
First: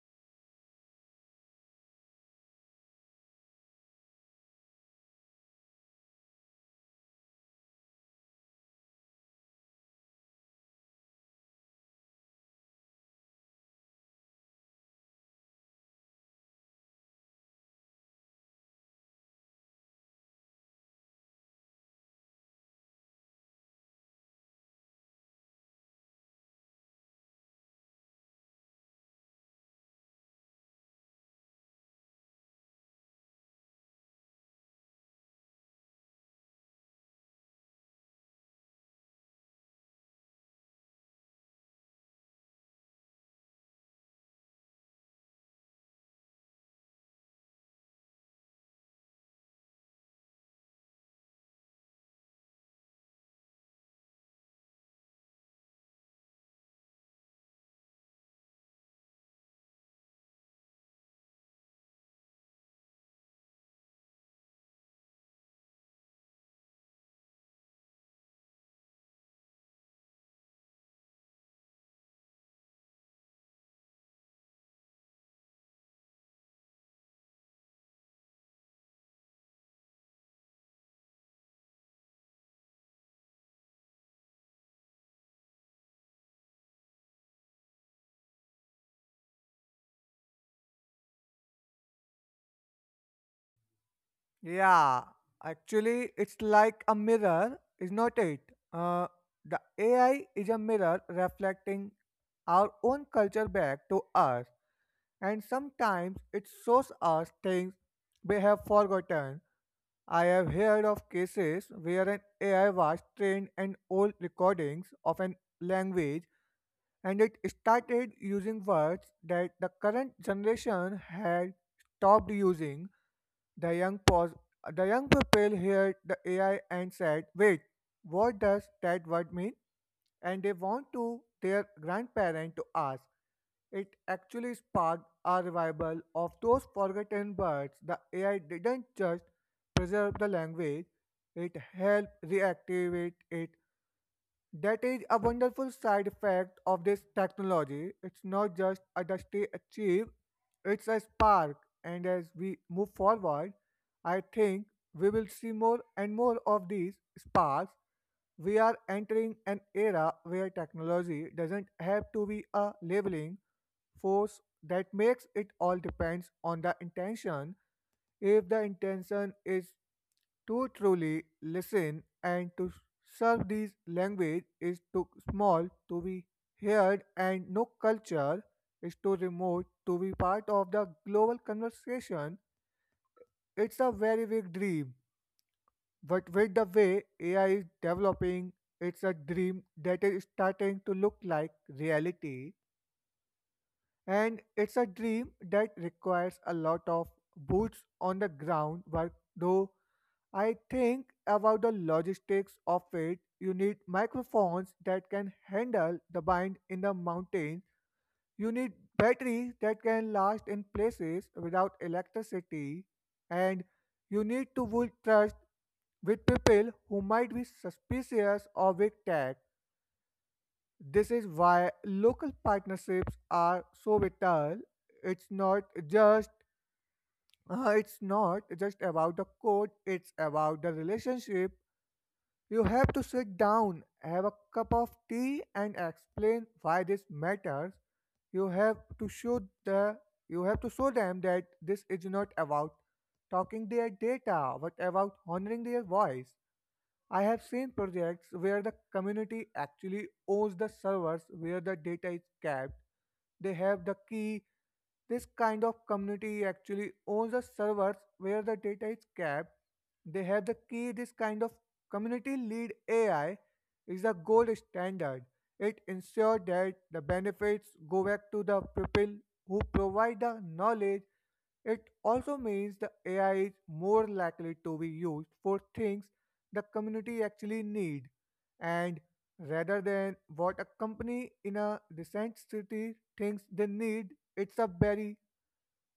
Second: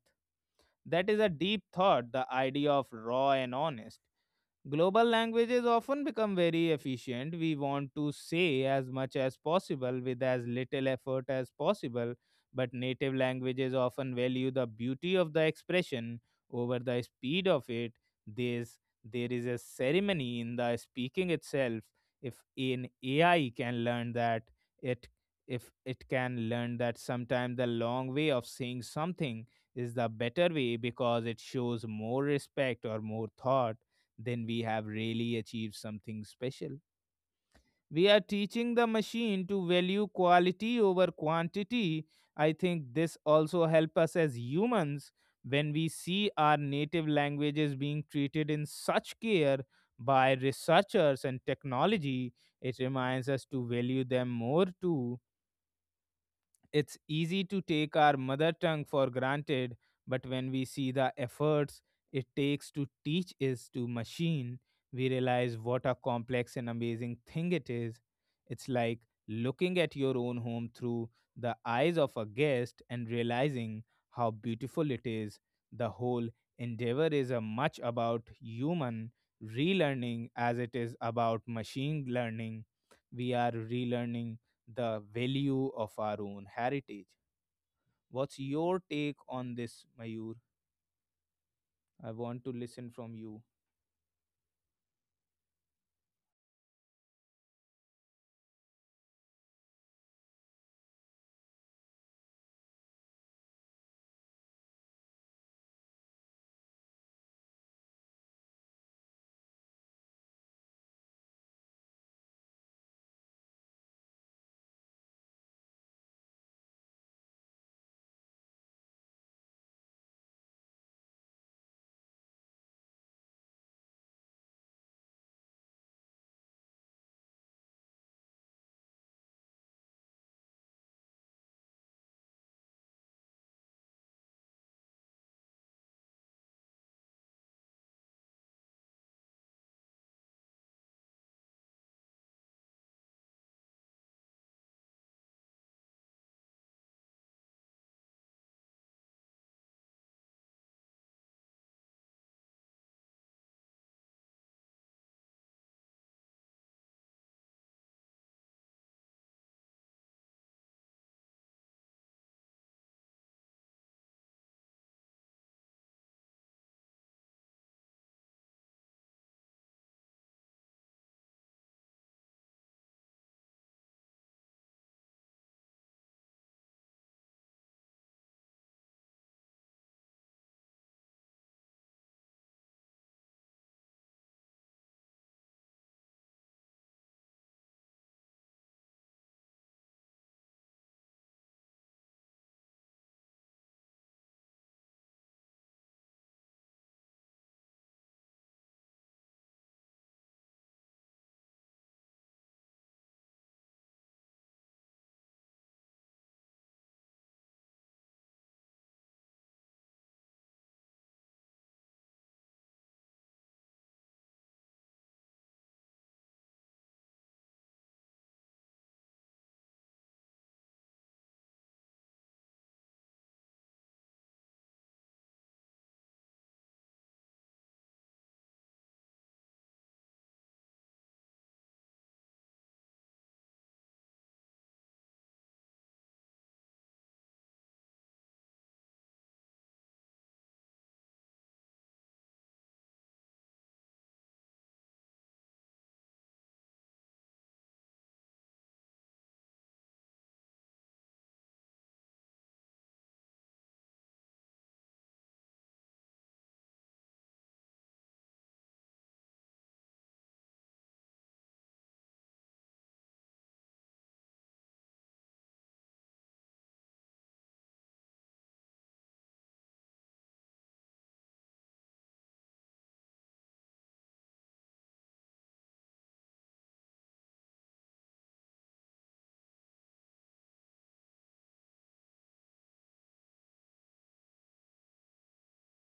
S1: That is a deep thought, the idea of raw and honest. Global languages often become very efficient. We want to say as much as possible with as little effort as possible, but native languages often value the beauty of the expression over the speed of it. There's, there is a ceremony in the speaking itself. If an A I can learn that, it if it can learn that sometimes the long way of saying something is the better way because it shows more respect or more thought, then we have really achieved something special. We are teaching the machine to value quality over quantity. I think this also help us as humans. When we see our native languages being treated in such care by researchers and technology, it reminds us to value them more too. It's easy to take our mother tongue for granted, but when we see the efforts it takes to teach is to machine, we realize what a complex and amazing thing it is. It's like looking at your own home through the eyes of a guest and realizing how beautiful it is. The whole endeavor is a much about human relearning as it is about machine learning. We are relearning the value of our own heritage. What's your take on this, Mayur? I want to listen from you.
S2: Yeah, actually, it's like a mirror, is not it? Uh, the A I is a mirror reflecting our own culture back to us, and sometimes it shows us things we have forgotten. I have heard of cases where an A I was trained on old recordings of an language and it started using words that the current generation had stopped using. The young pause, the young people heard the A I and said, "Wait, what does that word mean?" And they want to their grandparent to ask. It actually sparked a revival of those forgotten words. The A I didn't just preserve the language; it helped reactivate it. That is a wonderful side effect of this technology. It's not just a dusty achieve, it's a spark. And as we move forward, I think we will see more and more of these sparks. We are entering an era where technology doesn't have to be a labeling force that makes it all depends on the intention. If the intention is to truly listen and to serve, these language is too small to be heard and no culture is too remote to be part of the global conversation. It's a very big dream. But with the way A I is developing, it's a dream that is starting to look like reality. And it's a dream that requires a lot of boots on the ground work, though. I think about the logistics of it. You need microphones that can handle the bind in the mountains. You need batteries that can last in places without electricity. And you need to build trust with people who might be suspicious of big tech. This is why local partnerships are so vital. It's not just uh, it's not just about the code, it's about the relationship. You have to sit down, have a cup of tea, and explain why this matters. You have to show the you have to show them that this is not about talking their data, but about honoring their voice. I have seen projects where the community actually owns the servers where the data is kept. They have the key. This kind of community actually owns the servers where the data is kept. They have the key. This kind of community led A I is the gold standard. It ensures that the benefits go back to the people who provide the knowledge. It also means the A I is more likely to be used for things the community actually need, and rather than what a company in a recent city thinks they need, it's a very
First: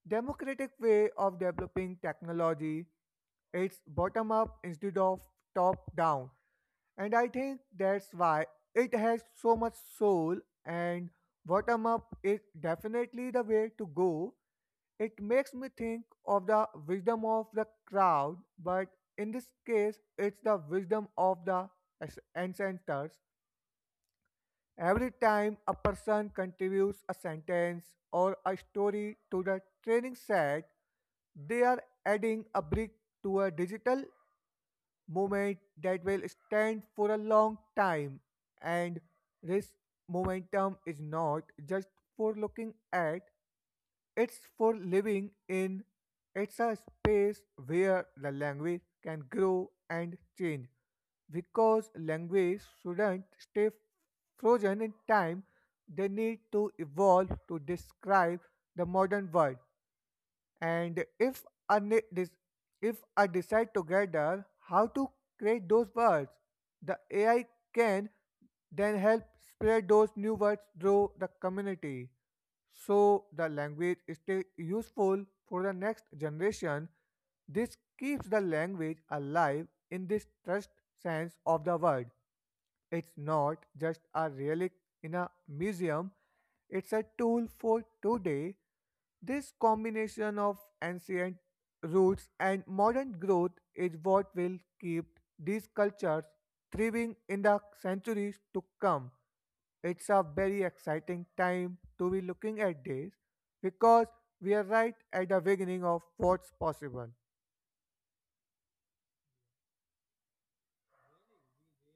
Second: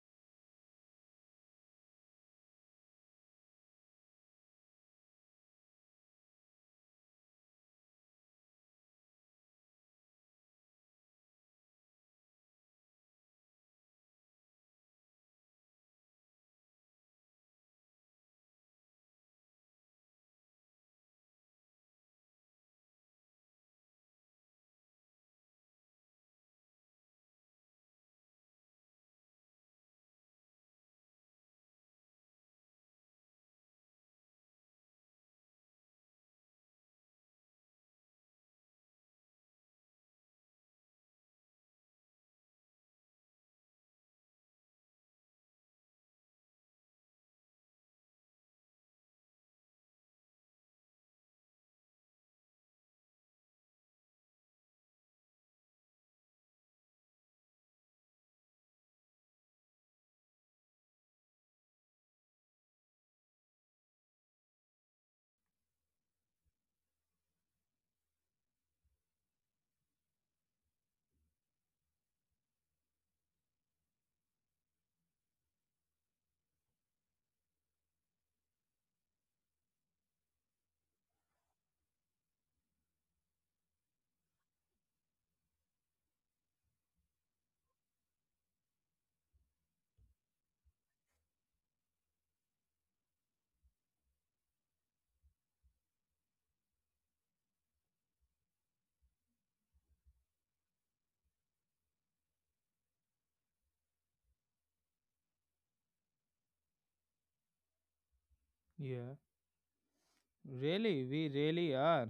S2: democratic way of developing technology. It's bottom up instead of top down. And I think that's why it has so much soul. And bottom up is definitely the way to go. It makes me think of the wisdom of the crowd, but in this case, it's the wisdom of the as- ancestors. Every time a person contributes a sentence or a story to the training set, they are adding a brick to a digital moment that will stand for a long time. And this momentum is not just for looking at, it's for living in. It's a space where the language can grow and change because language shouldn't stay frozen in time. They need to evolve to describe the modern world, and if I ne- dis- if I decide together how to create those words, the A I can then help spread those new words through the community. So the language is still useful for the next generation. This keeps the language alive in this trust sense of the word. It's not just a relic in a museum, it's a tool for today. This combination of ancient roots and modern growth is what will keep these cultures thriving in the centuries to come. It's a very exciting time to be looking at this because we are right at the beginning of what's possible.
S1: Yeah, really, we really are.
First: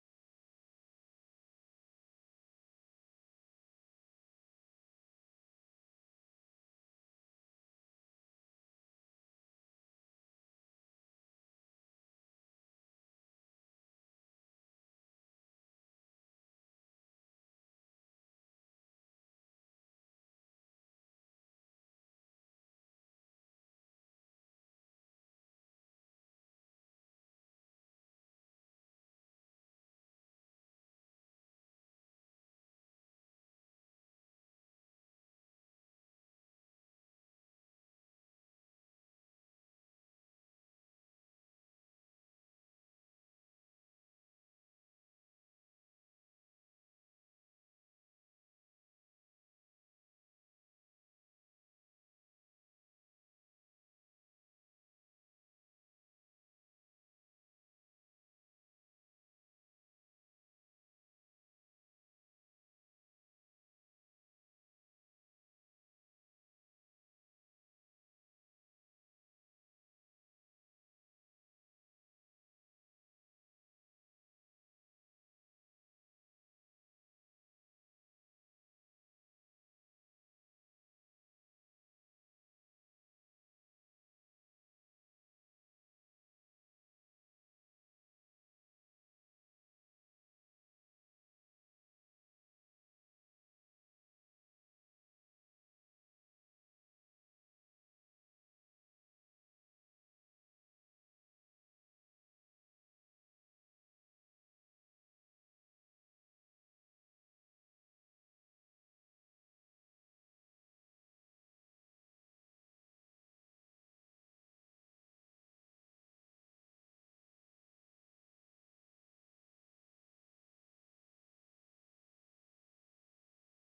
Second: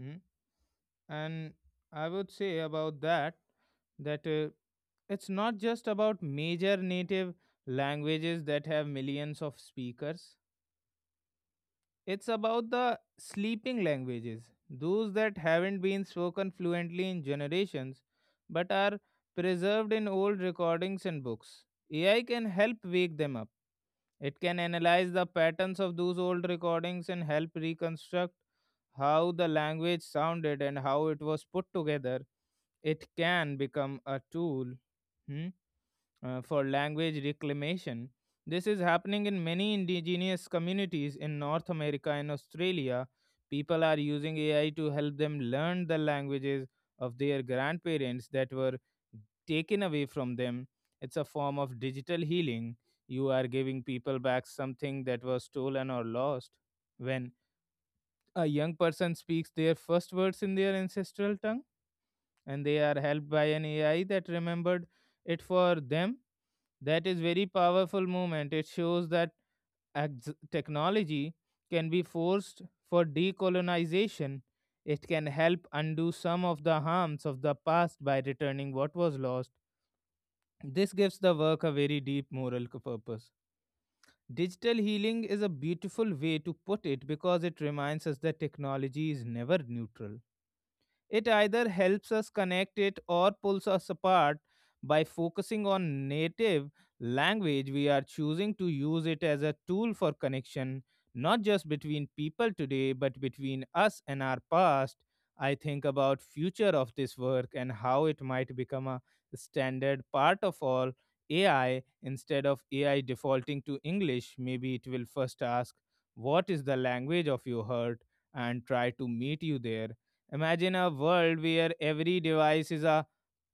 S1: Hmm? And I would say about that that uh, it's not just about major native languages that have millions of speakers. It's about the sleeping languages, those that haven't been spoken fluently in generations but are preserved in old recordings and books. A I can help wake them up. It can analyze the patterns of those old recordings and help reconstruct how the language sounded and how it was put together. It can become a tool. hmm, uh, for language reclamation. This is happening in many indigenous communities in North America and Australia. People are using A I to help them learn the languages of their grandparents that were taken away from them. It's a form of digital healing. You are giving people back something that was stolen or lost. When a young person speaks their first words in their ancestral tongue, and they are helped by an A I that remembered it for them. That is very powerful movement. It shows that ex- technology can be forced for decolonization. It can help undo some of the harms of the past by returning what was lost. This gives the work a very deep moral c- purpose. Digital healing is a beautiful way to put it because it reminds us that technology is never neutral. It either helps us connect it or pulls us apart. By focusing on native language, we are choosing to use it as a tool for connection, not just between people today, but between us and our past. I think about future of this work and how it might become a standard part of all A I instead of A I defaulting to English. Maybe it will first ask, "What is the language of your heart?" and try to meet you there. Imagine a world where every device is a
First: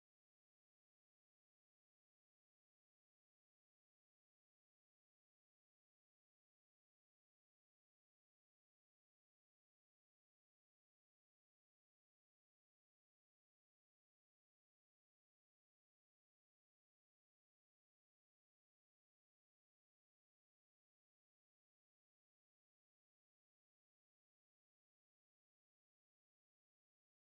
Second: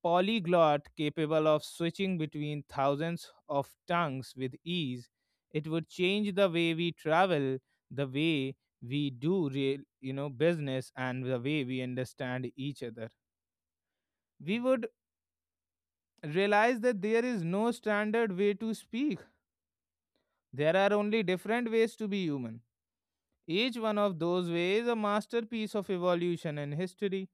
S1: polyglot capable of switching between thousands of tongues with ease. It would change the way we travel, the way we do real, you know, business, and the way we understand each other. We would realize that there is no standard way to speak. There are only different ways to be human. Each one of those ways a masterpiece of evolution and history.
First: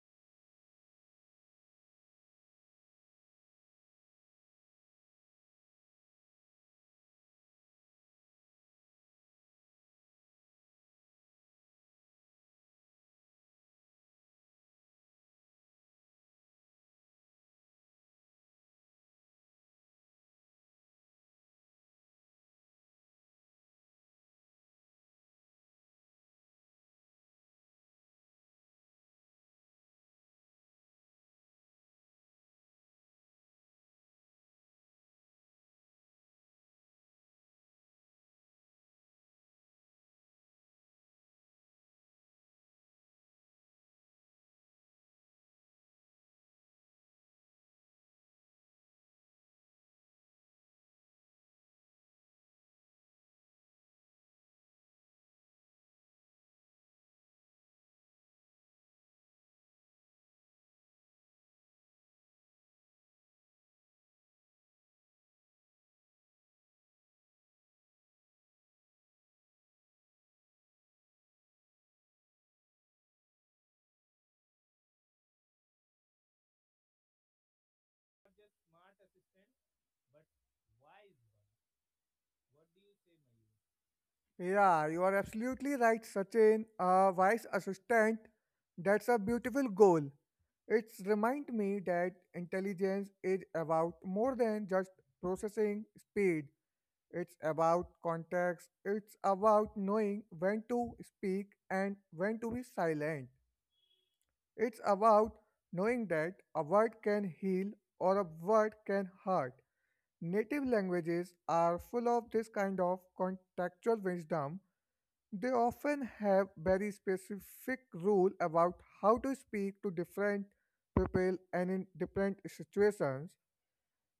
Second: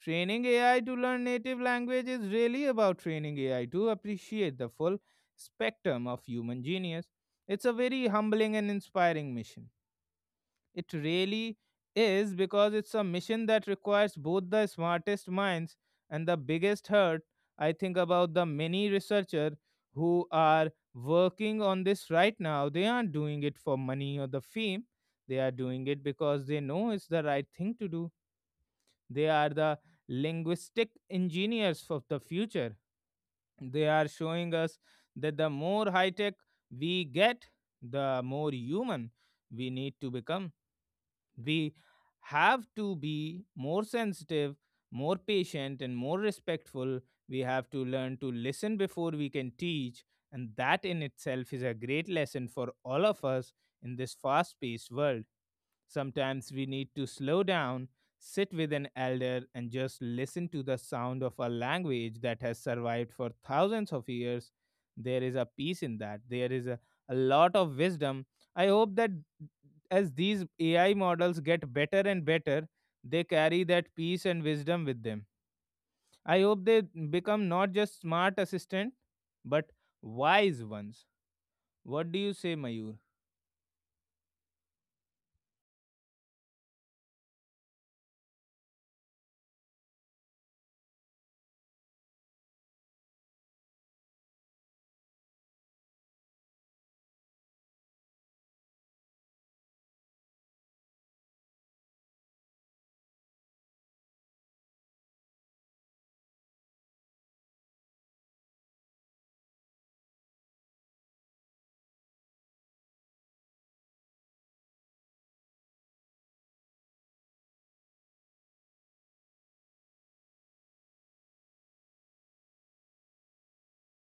S1: Training A I to learn native language is really about training A I to appreciate the full spectrum of human genius. It's a very humbling and inspiring mission. It really is because it's a mission that requires both the smartest minds and the biggest heart. I think about the many researchers who are working on this right now. They aren't doing it for money or the fame. They are doing it because they know it's the right thing to do, they are the linguistic engineers of the future. They are showing us that the more high tech we get, the more human we need to become. We have to be more sensitive, more patient, and more respectful. We have to learn to listen before we can teach. And that in itself is a great lesson for all of us in this fast paced world. Sometimes we need to slow down, sit with an elder, and just listen to the sound of a language that has survived for thousands of years. There is a peace in that. There is a, a lot of wisdom. I hope that as these A I models get better and better, they carry that peace and wisdom with them. I hope they become not just smart assistant, but wise ones. What do you say, Mayur?
S2: Yeah, you are absolutely right, Sachin. A wise assistant, that's a beautiful goal. It's remind me that intelligence is about more than just processing speed. It's about context. It's about knowing when to speak and when to be silent. It's about knowing that a word can heal or a word can hurt. Native languages are full of this kind of contextual wisdom. They often have very specific rule about how to speak to different people and in different situations.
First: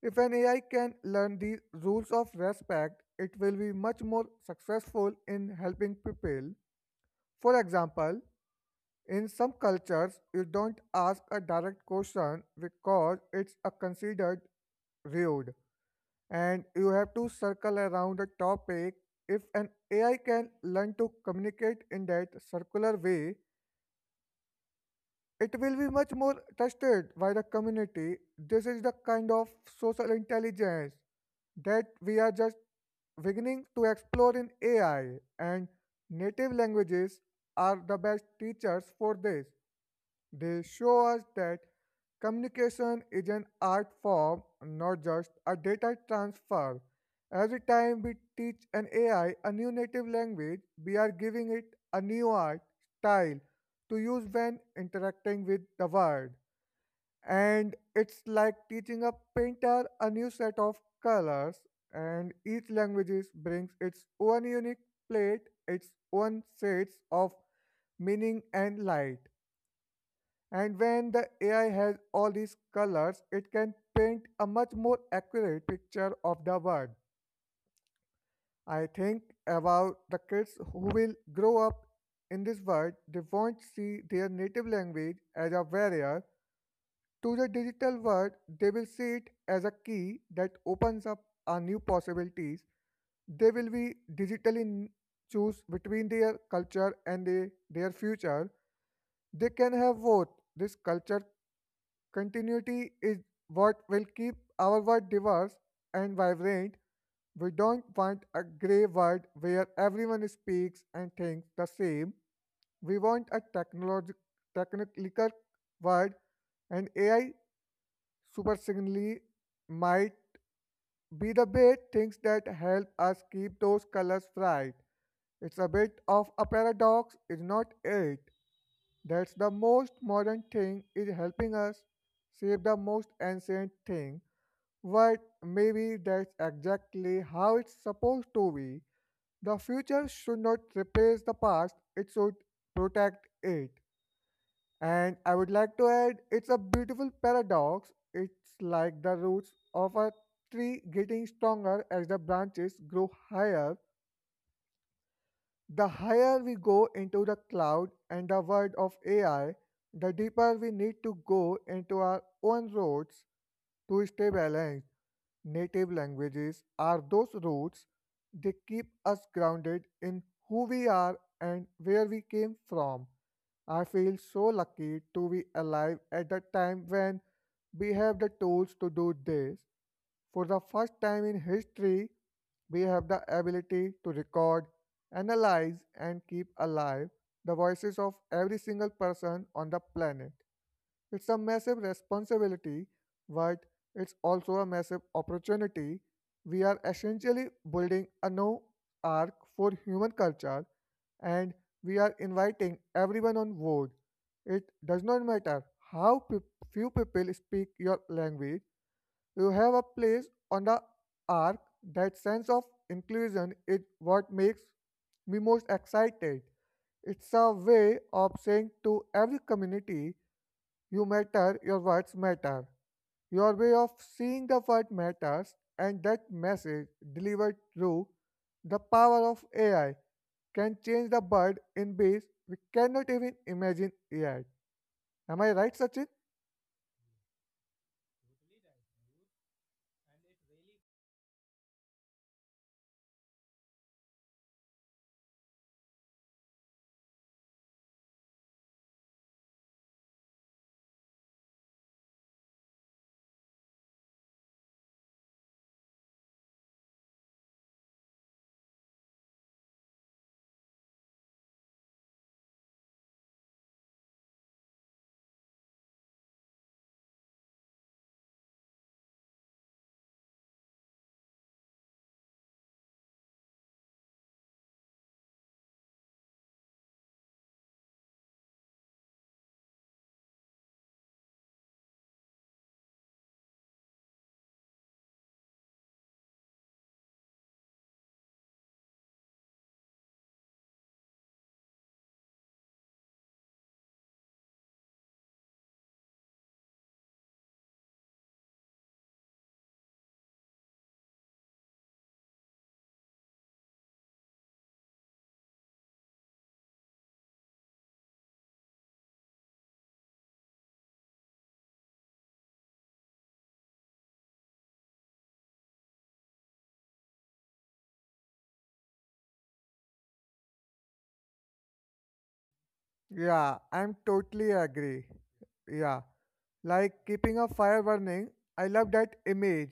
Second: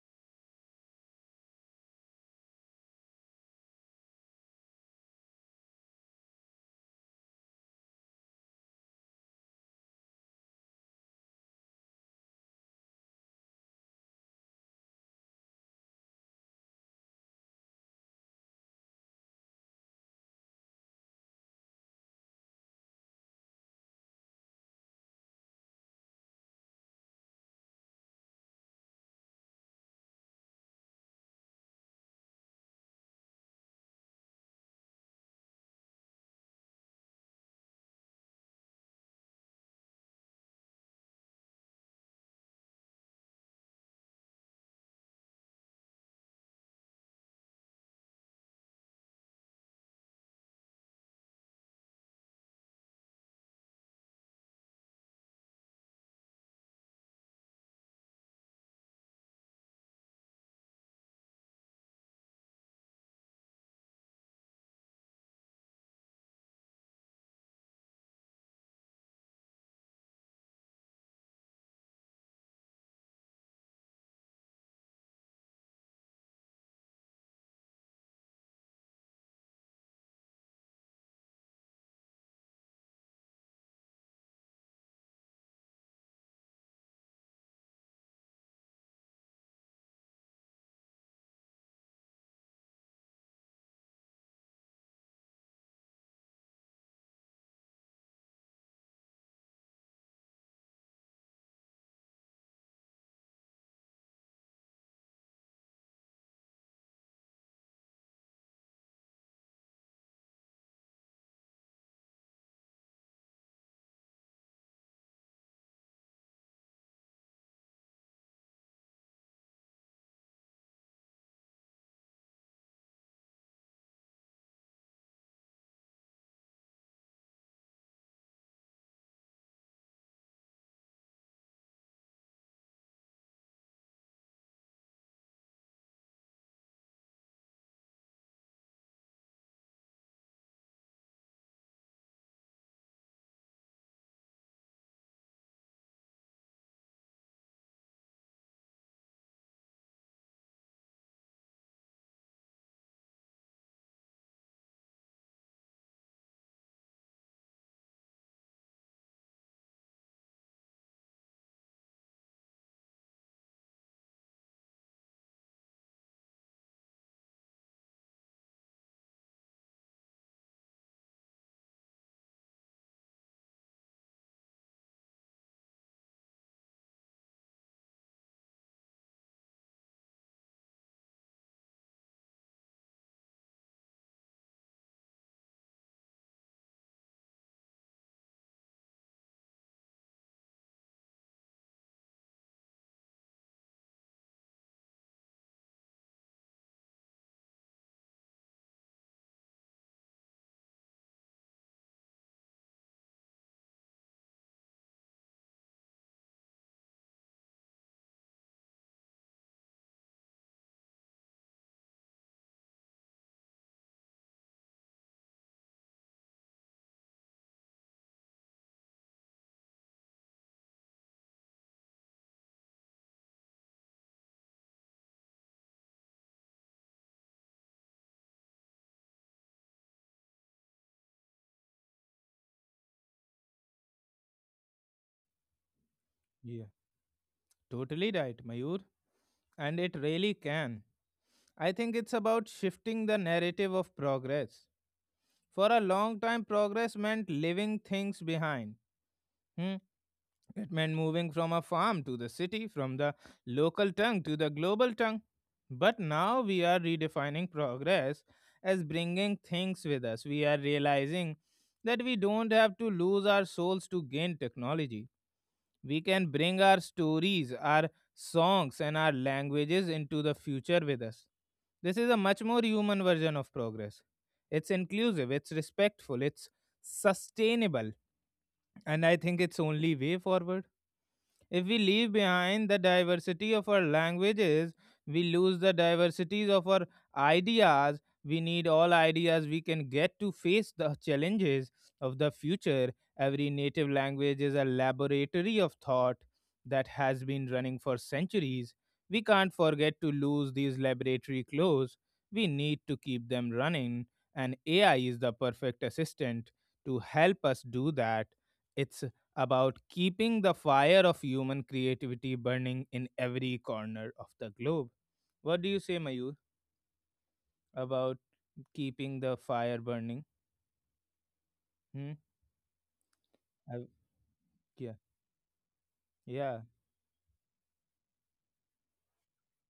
S2: If an A I can learn these rules of respect, it will be much more successful in helping people. For example, in some cultures, you don't ask a direct question because it's a considered rude and you have to circle around the topic. If an A I can learn to communicate in that circular way, it will be much more trusted by the community. This is the kind of social intelligence that we are just beginning to explore in A I, and native languages are the best teachers for this. They show us that communication is an art form, not just a data transfer. Every time we teach an A I a new native language, we are giving it a new art style to use when interacting with the world. And it's like teaching a painter a new set of colors, and each language is- brings its own unique plate, its own shades of meaning and light. And when the A I has all these colors, it can paint a much more accurate picture of the world. I think about the kids who will grow up in this world, they won't see their native language as a barrier to the digital world, they will see it as a key that opens up a new possibilities. They will be digitally n- choose between their culture and the, their future. They can have both this culture. Continuity is what will keep our world diverse and vibrant. We don't want a grey world where everyone speaks and thinks the same. We want a technologi- technical world, and A I supersignally might be the best things that help us keep those colors bright. It's a bit of a paradox, is not it? That's the most modern thing is helping us save the most ancient thing, but maybe that's exactly how it's supposed to be. The future should not replace the past, it should protect it. And I would like to add it's a beautiful paradox. It's like the roots of a tree getting stronger as the branches grow higher. The higher we go into the cloud and the world of A I, the deeper we need to go into our own roots to stay balanced. Native languages are those roots. They keep us grounded in who we are and where we came from. I feel so lucky to be alive at the time when we have the tools to do this. For the first time in history, we have the ability to record, analyze, and keep alive the voices of every single person on the planet. It's a massive responsibility, but it's also a massive opportunity. We are essentially building a new arc for human culture and we are inviting everyone on board. It does not matter how pe- few people speak your language, you have a place on the arc. That sense of inclusion is what makes me most excited. It's a way of saying to every community, you matter, your words matter. Your way of seeing the world matters, and that message delivered through the power of A I can change the world in ways we cannot even imagine yet. Am I right, Sachin?
S1: Yeah, totally right, Mayur. And it really can. I think it's about shifting the narrative of progress. For a long time, progress meant leaving things behind. Hmm? It meant moving from a farm to the city, from the local tongue to the global tongue. But now we are redefining progress as bringing things with us. We are realizing that we don't have to lose our souls to gain technology. We can bring our stories, our songs, and our languages into the future with us. This is a much more human version of progress. It's inclusive, it's respectful, it's sustainable, and I think it's only way forward. If we leave behind the diversity of our languages, we lose the diversities of our ideas. We need all ideas we can get to face the challenges of the future. Every native language is a laboratory of thought that has been running for centuries. We can't forget to lose these laboratory clothes. We need to keep them running, and A I is the perfect assistant to help us do that. It's about keeping the fire of human creativity burning in every corner of the globe. What do you say, Mayur, about keeping the fire burning? Hmm?
S2: Yeah,
S1: I-
S2: I'm totally
S1: yeah,
S2: agree. Yeah,
S1: yeah,
S2: like keeping a fire burning. I love that image.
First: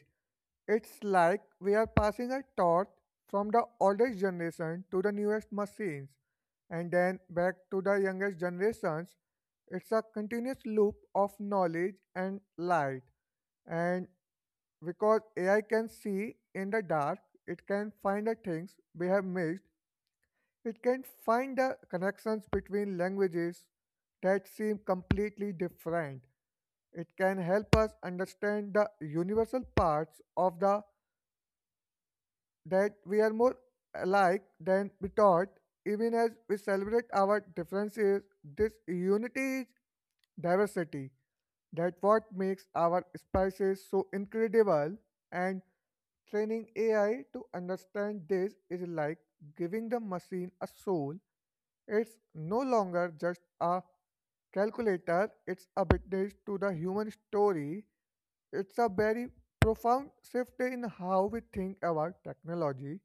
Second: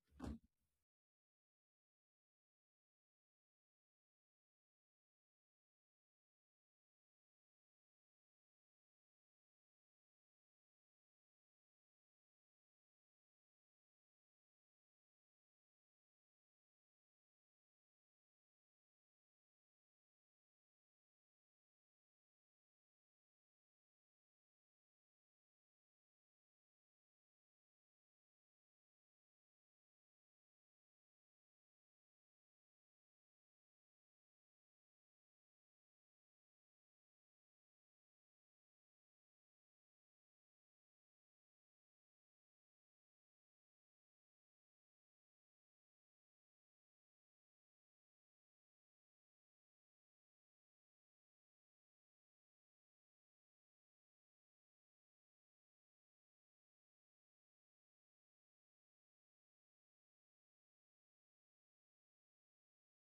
S2: It's like we are passing a torch from the oldest generation to the newest machines and then back to the youngest generations. It's a continuous loop of knowledge and light. And because A I can see in the dark, it can find the things we have missed, it can find the connections between languages that seem completely different. It can help us understand the universal parts of the that we are more alike than we thought, even as we celebrate our differences. This unity is diversity. That what makes our spices so incredible. And training A I to understand this is like giving the machine a soul. It's no longer just a calculator, it's a witness to the human story. It's a very profound shift in how we think about technology.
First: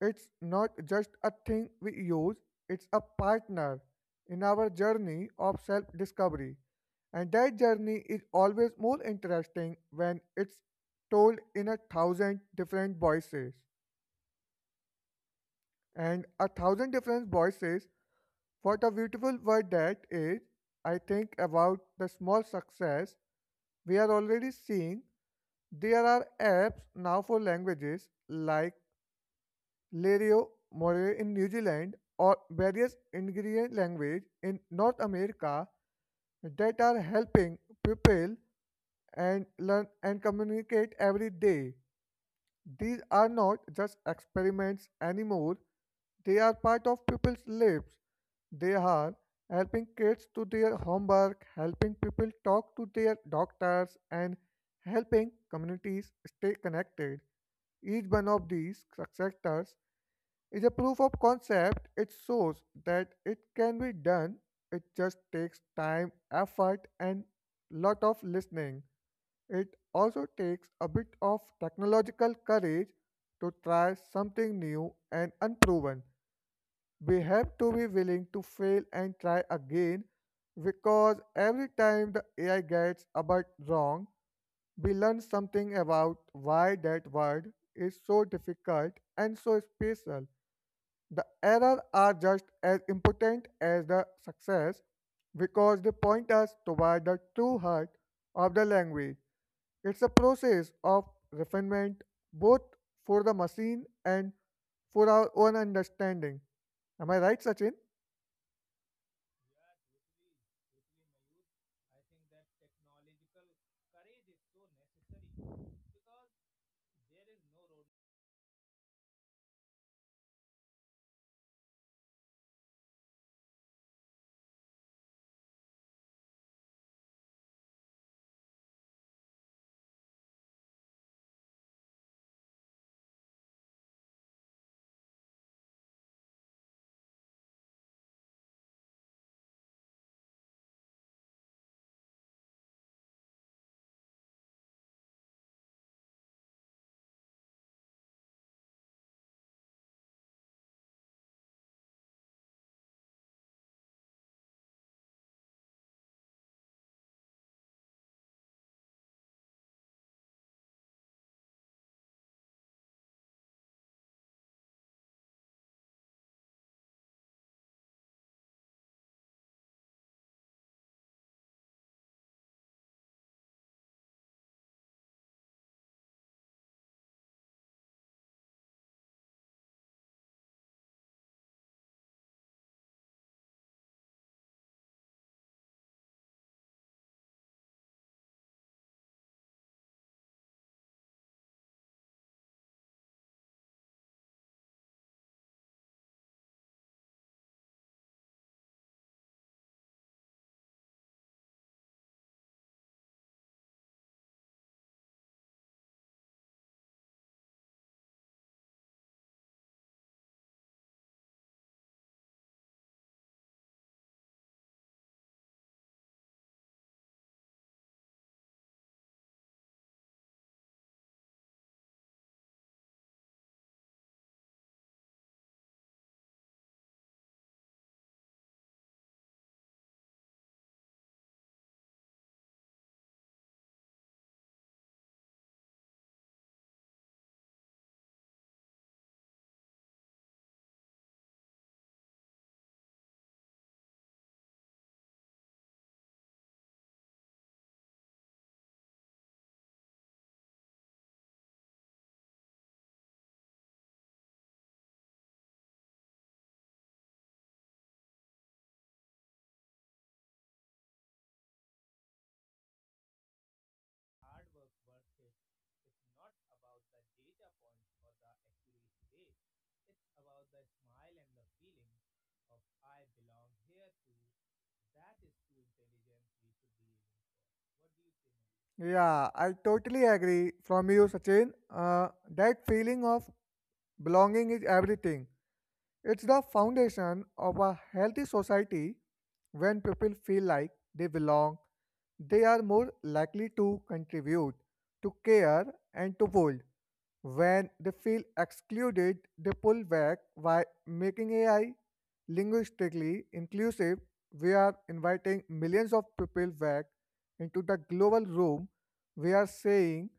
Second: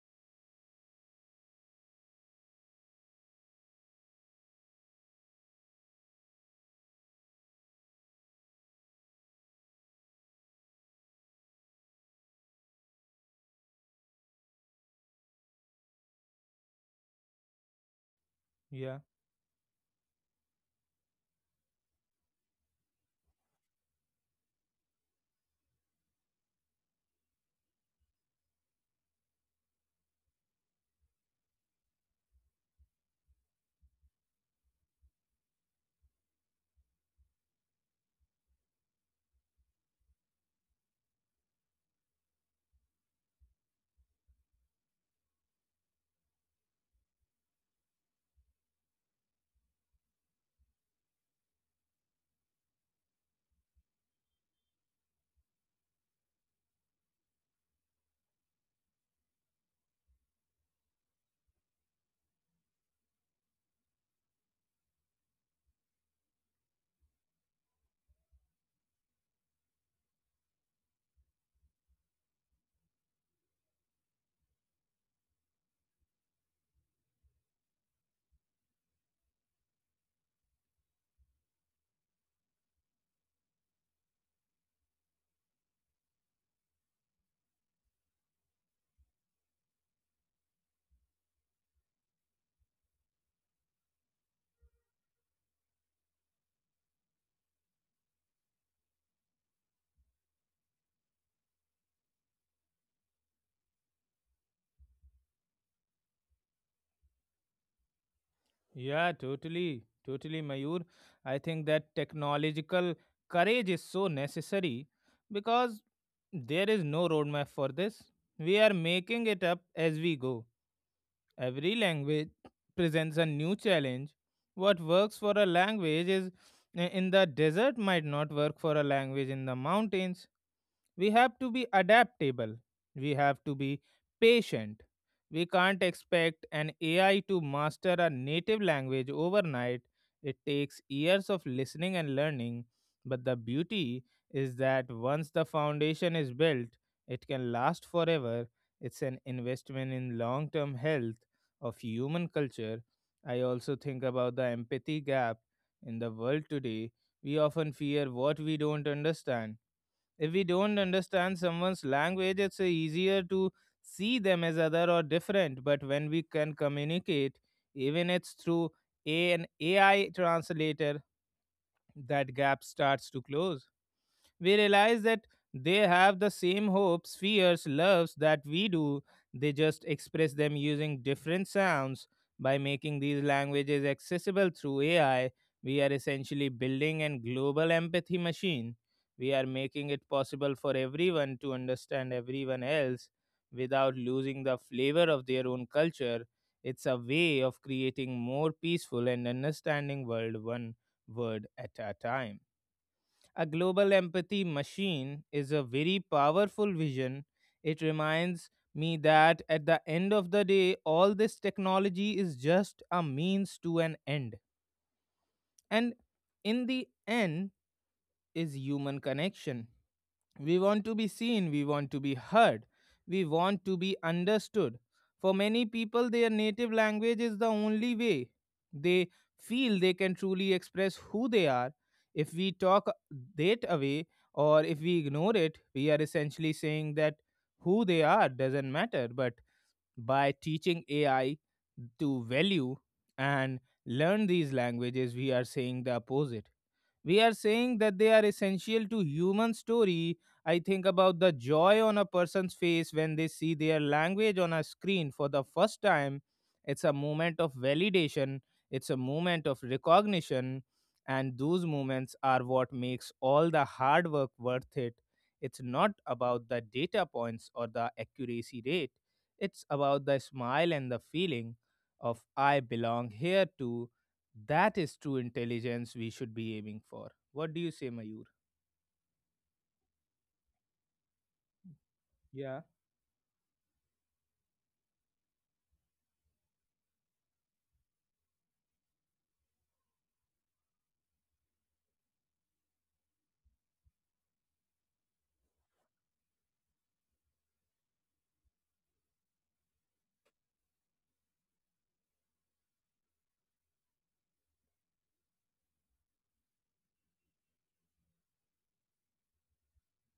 S2: It's not just a thing we use, it's a partner in our journey of self discovery. And that journey is always more interesting when it's told in a thousand different voices. And a thousand different voices, what a
S1: yeah,
S2: beautiful word that is. I think about the small success we are already seeing. There are apps now for languages like Lerio Moray in New Zealand, or various ingredient language in North America that are helping people and learn and communicate every day. These are not just experiments anymore, they are part of people's lives. They are helping kids to their homework, helping people talk to their doctors, and helping communities stay connected. Each one of these sectors is a proof of concept. It shows that it can be done. It just takes time, effort, and lot of listening. It also takes a bit of technological courage to try something new and unproven. We have to be willing to fail and try again because every time the A I gets a bit wrong, we learn something about why that word is so difficult and so special. The errors are just as important as the success because they point us toward the true heart of the language. It's a process of refinement both for the machine and for our own understanding. Am I right, Sachin?
S1: yeah, totally, totally, Mayur. I think that technological courage is so necessary because there is no roadmap for this. We are making it up as we go. Every language presents a new challenge. What works for a language is in the desert might not work for a language in the mountains. We have to be adaptable. We have to be patient. We can't expect an A I to master a native language overnight. It takes years of listening and learning. But the beauty is that once the foundation is built, it can last forever. It's an investment in long term health of human culture. I also think about the empathy gap in the world today. We often fear what we don't understand. If we don't understand someone's language, it's easier to see them as other or different. But when we can communicate, even it's through an A I translator, that gap starts to close, we realize that they have the same hopes, fears, loves that we do. They just express them using different sounds. By making these languages accessible through A I, we are essentially building a global empathy machine. We are making it possible for everyone to understand everyone else without losing the flavor of their own culture. It's a way of creating more peaceful and understanding world one word at a time. A global empathy machine is a very powerful vision. It reminds me that at the end of the day, all this technology is just a means to an end. And in the end, is human connection. We want to be seen, we want to be heard, we want to be understood. For many people, their native language is the only way they feel they can truly express who they are. If we talk that away or if we ignore it, we are essentially saying that who they are doesn't matter, but by teaching A I to value and learn these languages, we are saying the opposite. We are saying that they are essential to human story. I think about the joy on a person's face when they see their language on a screen for the first time. It's a moment of validation, it's a moment of recognition, and those moments are what makes all the hard work worth it. It's not about the data points or the accuracy rate, it's about the smile and the feeling of I belong here too. That is true intelligence we should be aiming for. What do you say, Mayur?
S2: Yeah, I totally agree from you, Sachin. Uh,
S1: Yeah,
S2: that feeling of belonging is everything. It's the foundation of a healthy society. When people feel like they belong, they are more likely to contribute, to care, and to build. When they feel excluded, they pull back by making A I linguistically inclusive we are inviting millions of people back into the global room. We are saying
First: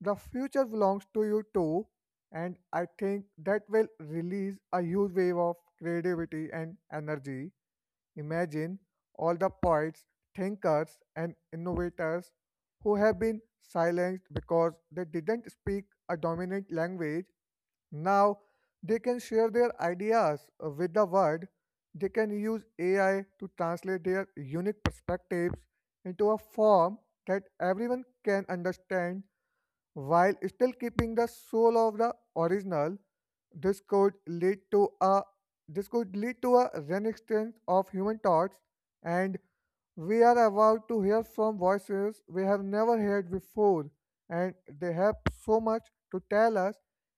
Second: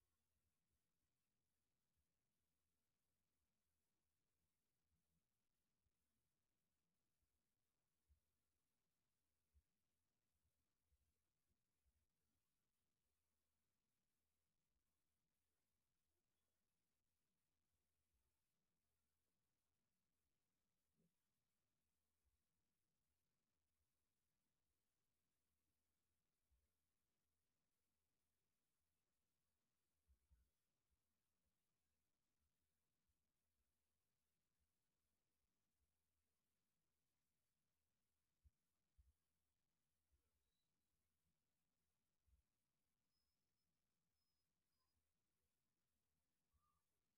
S2: the future belongs to you too. And I think that will release a huge wave of creativity and energy. Imagine all the poets, thinkers, and innovators who have been silenced because they didn't speak a dominant language. Now they can share their ideas uh, with the world. They can use A I to translate their unique perspectives into a form that everyone can understand while still keeping the soul of the original. this could lead to a this could lead to a renaissance of human thoughts, and we are about to hear from voices we have never heard before, and they have so much to tell us.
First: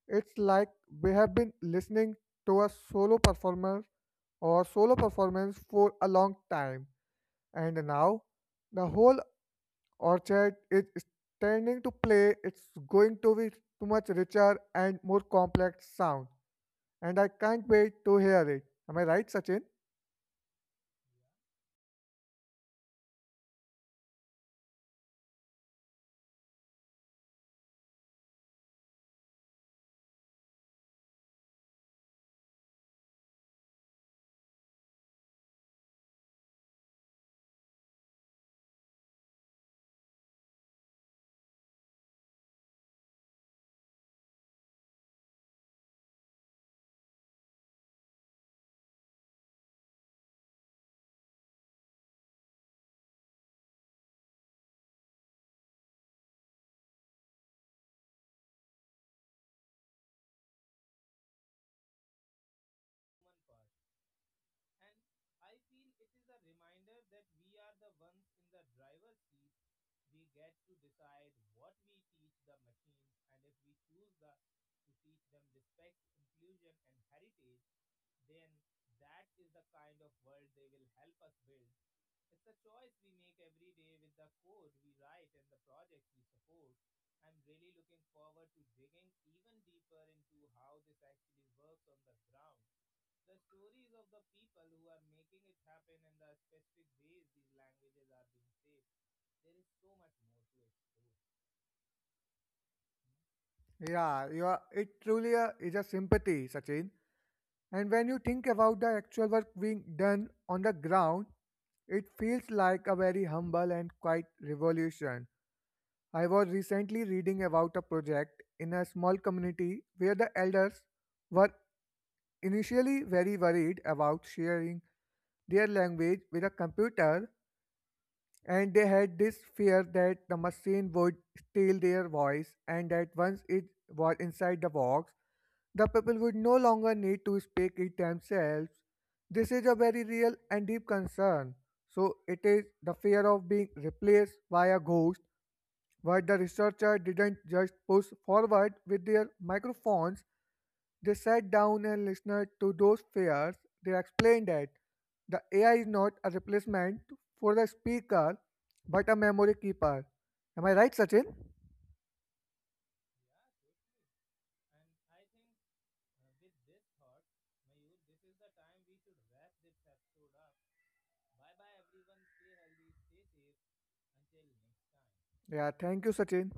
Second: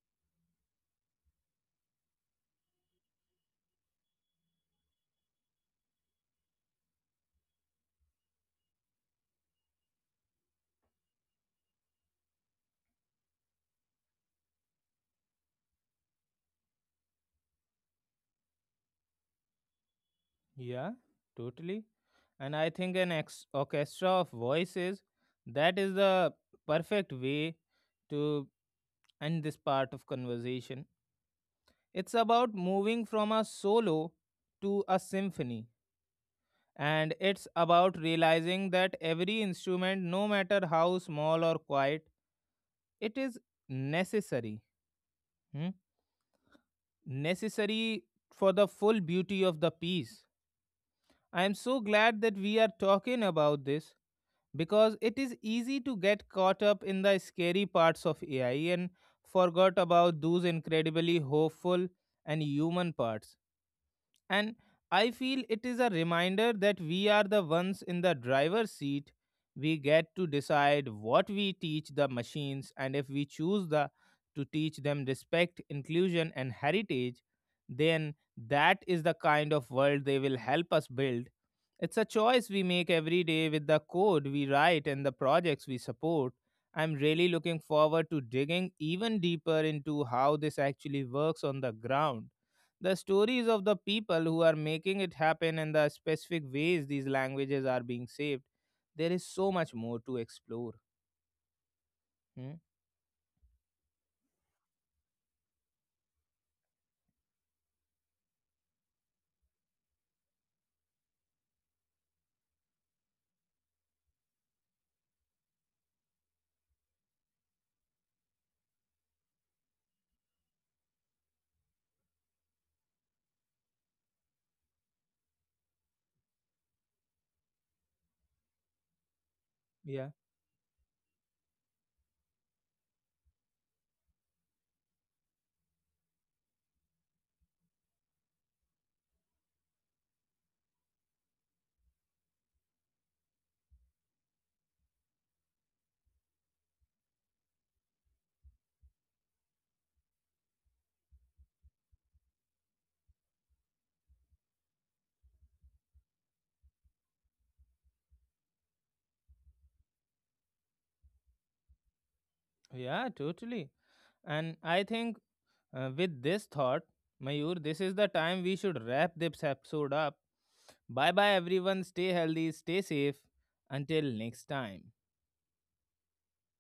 S2: It's like we have been listening to a solo performer or solo performance for a long time, and now the whole orchard is standing to play, it's going to be too much richer and more complex sound. And I can't wait to hear it. Am I right, Sachin?
S1: Yeah, totally. And I think an ex- orchestra of voices, that is the perfect way to end this part of conversation. It's about moving from a solo to a symphony. And it's about realizing that every instrument, no matter how small or quiet, it is necessary, hmm, necessary for the full beauty of the piece. I am so glad that we are talking about this because it is easy to get caught up in the scary parts of A I and forgot about those incredibly hopeful and human parts. And I feel it is a reminder that we are the ones in the driver's seat. We get to decide what we teach the machines, and if we choose the to teach them respect, inclusion, and heritage, then that is the kind of world they will help us build. It's a choice we make every day with the code we write and the projects we support. I'm really looking forward to digging even deeper into how this actually works on the ground, the stories of the people who are making it happen and the specific ways these languages are being saved. There is so much more to explore. Hmm?
S2: Yeah, you are, it truly uh, is a sympathy, Sachin. And when you think about the actual work being done on the ground, it feels like a very humble and quiet revolution. I was recently reading about a project in a small community where the elders were initially very worried about sharing their language with a computer, and they had this fear
S1: yeah
S2: that the machine would steal their voice and that once it was inside the box, the people would no longer need to speak it themselves. This is a very real and deep concern. So it is the fear of being replaced by a ghost, but the researcher didn't just push forward with their microphones, they sat down and listened to those fears. They explained that the A I is not a replacement for the speaker but a memory keeper. Am I right, Sachin?
S1: yeah totally. And I think, uh, with this thought, Mayur, this is the time we should wrap this episode up. Bye bye everyone, stay healthy, stay safe, until next time.
S2: Yeah, thank you, Sachin.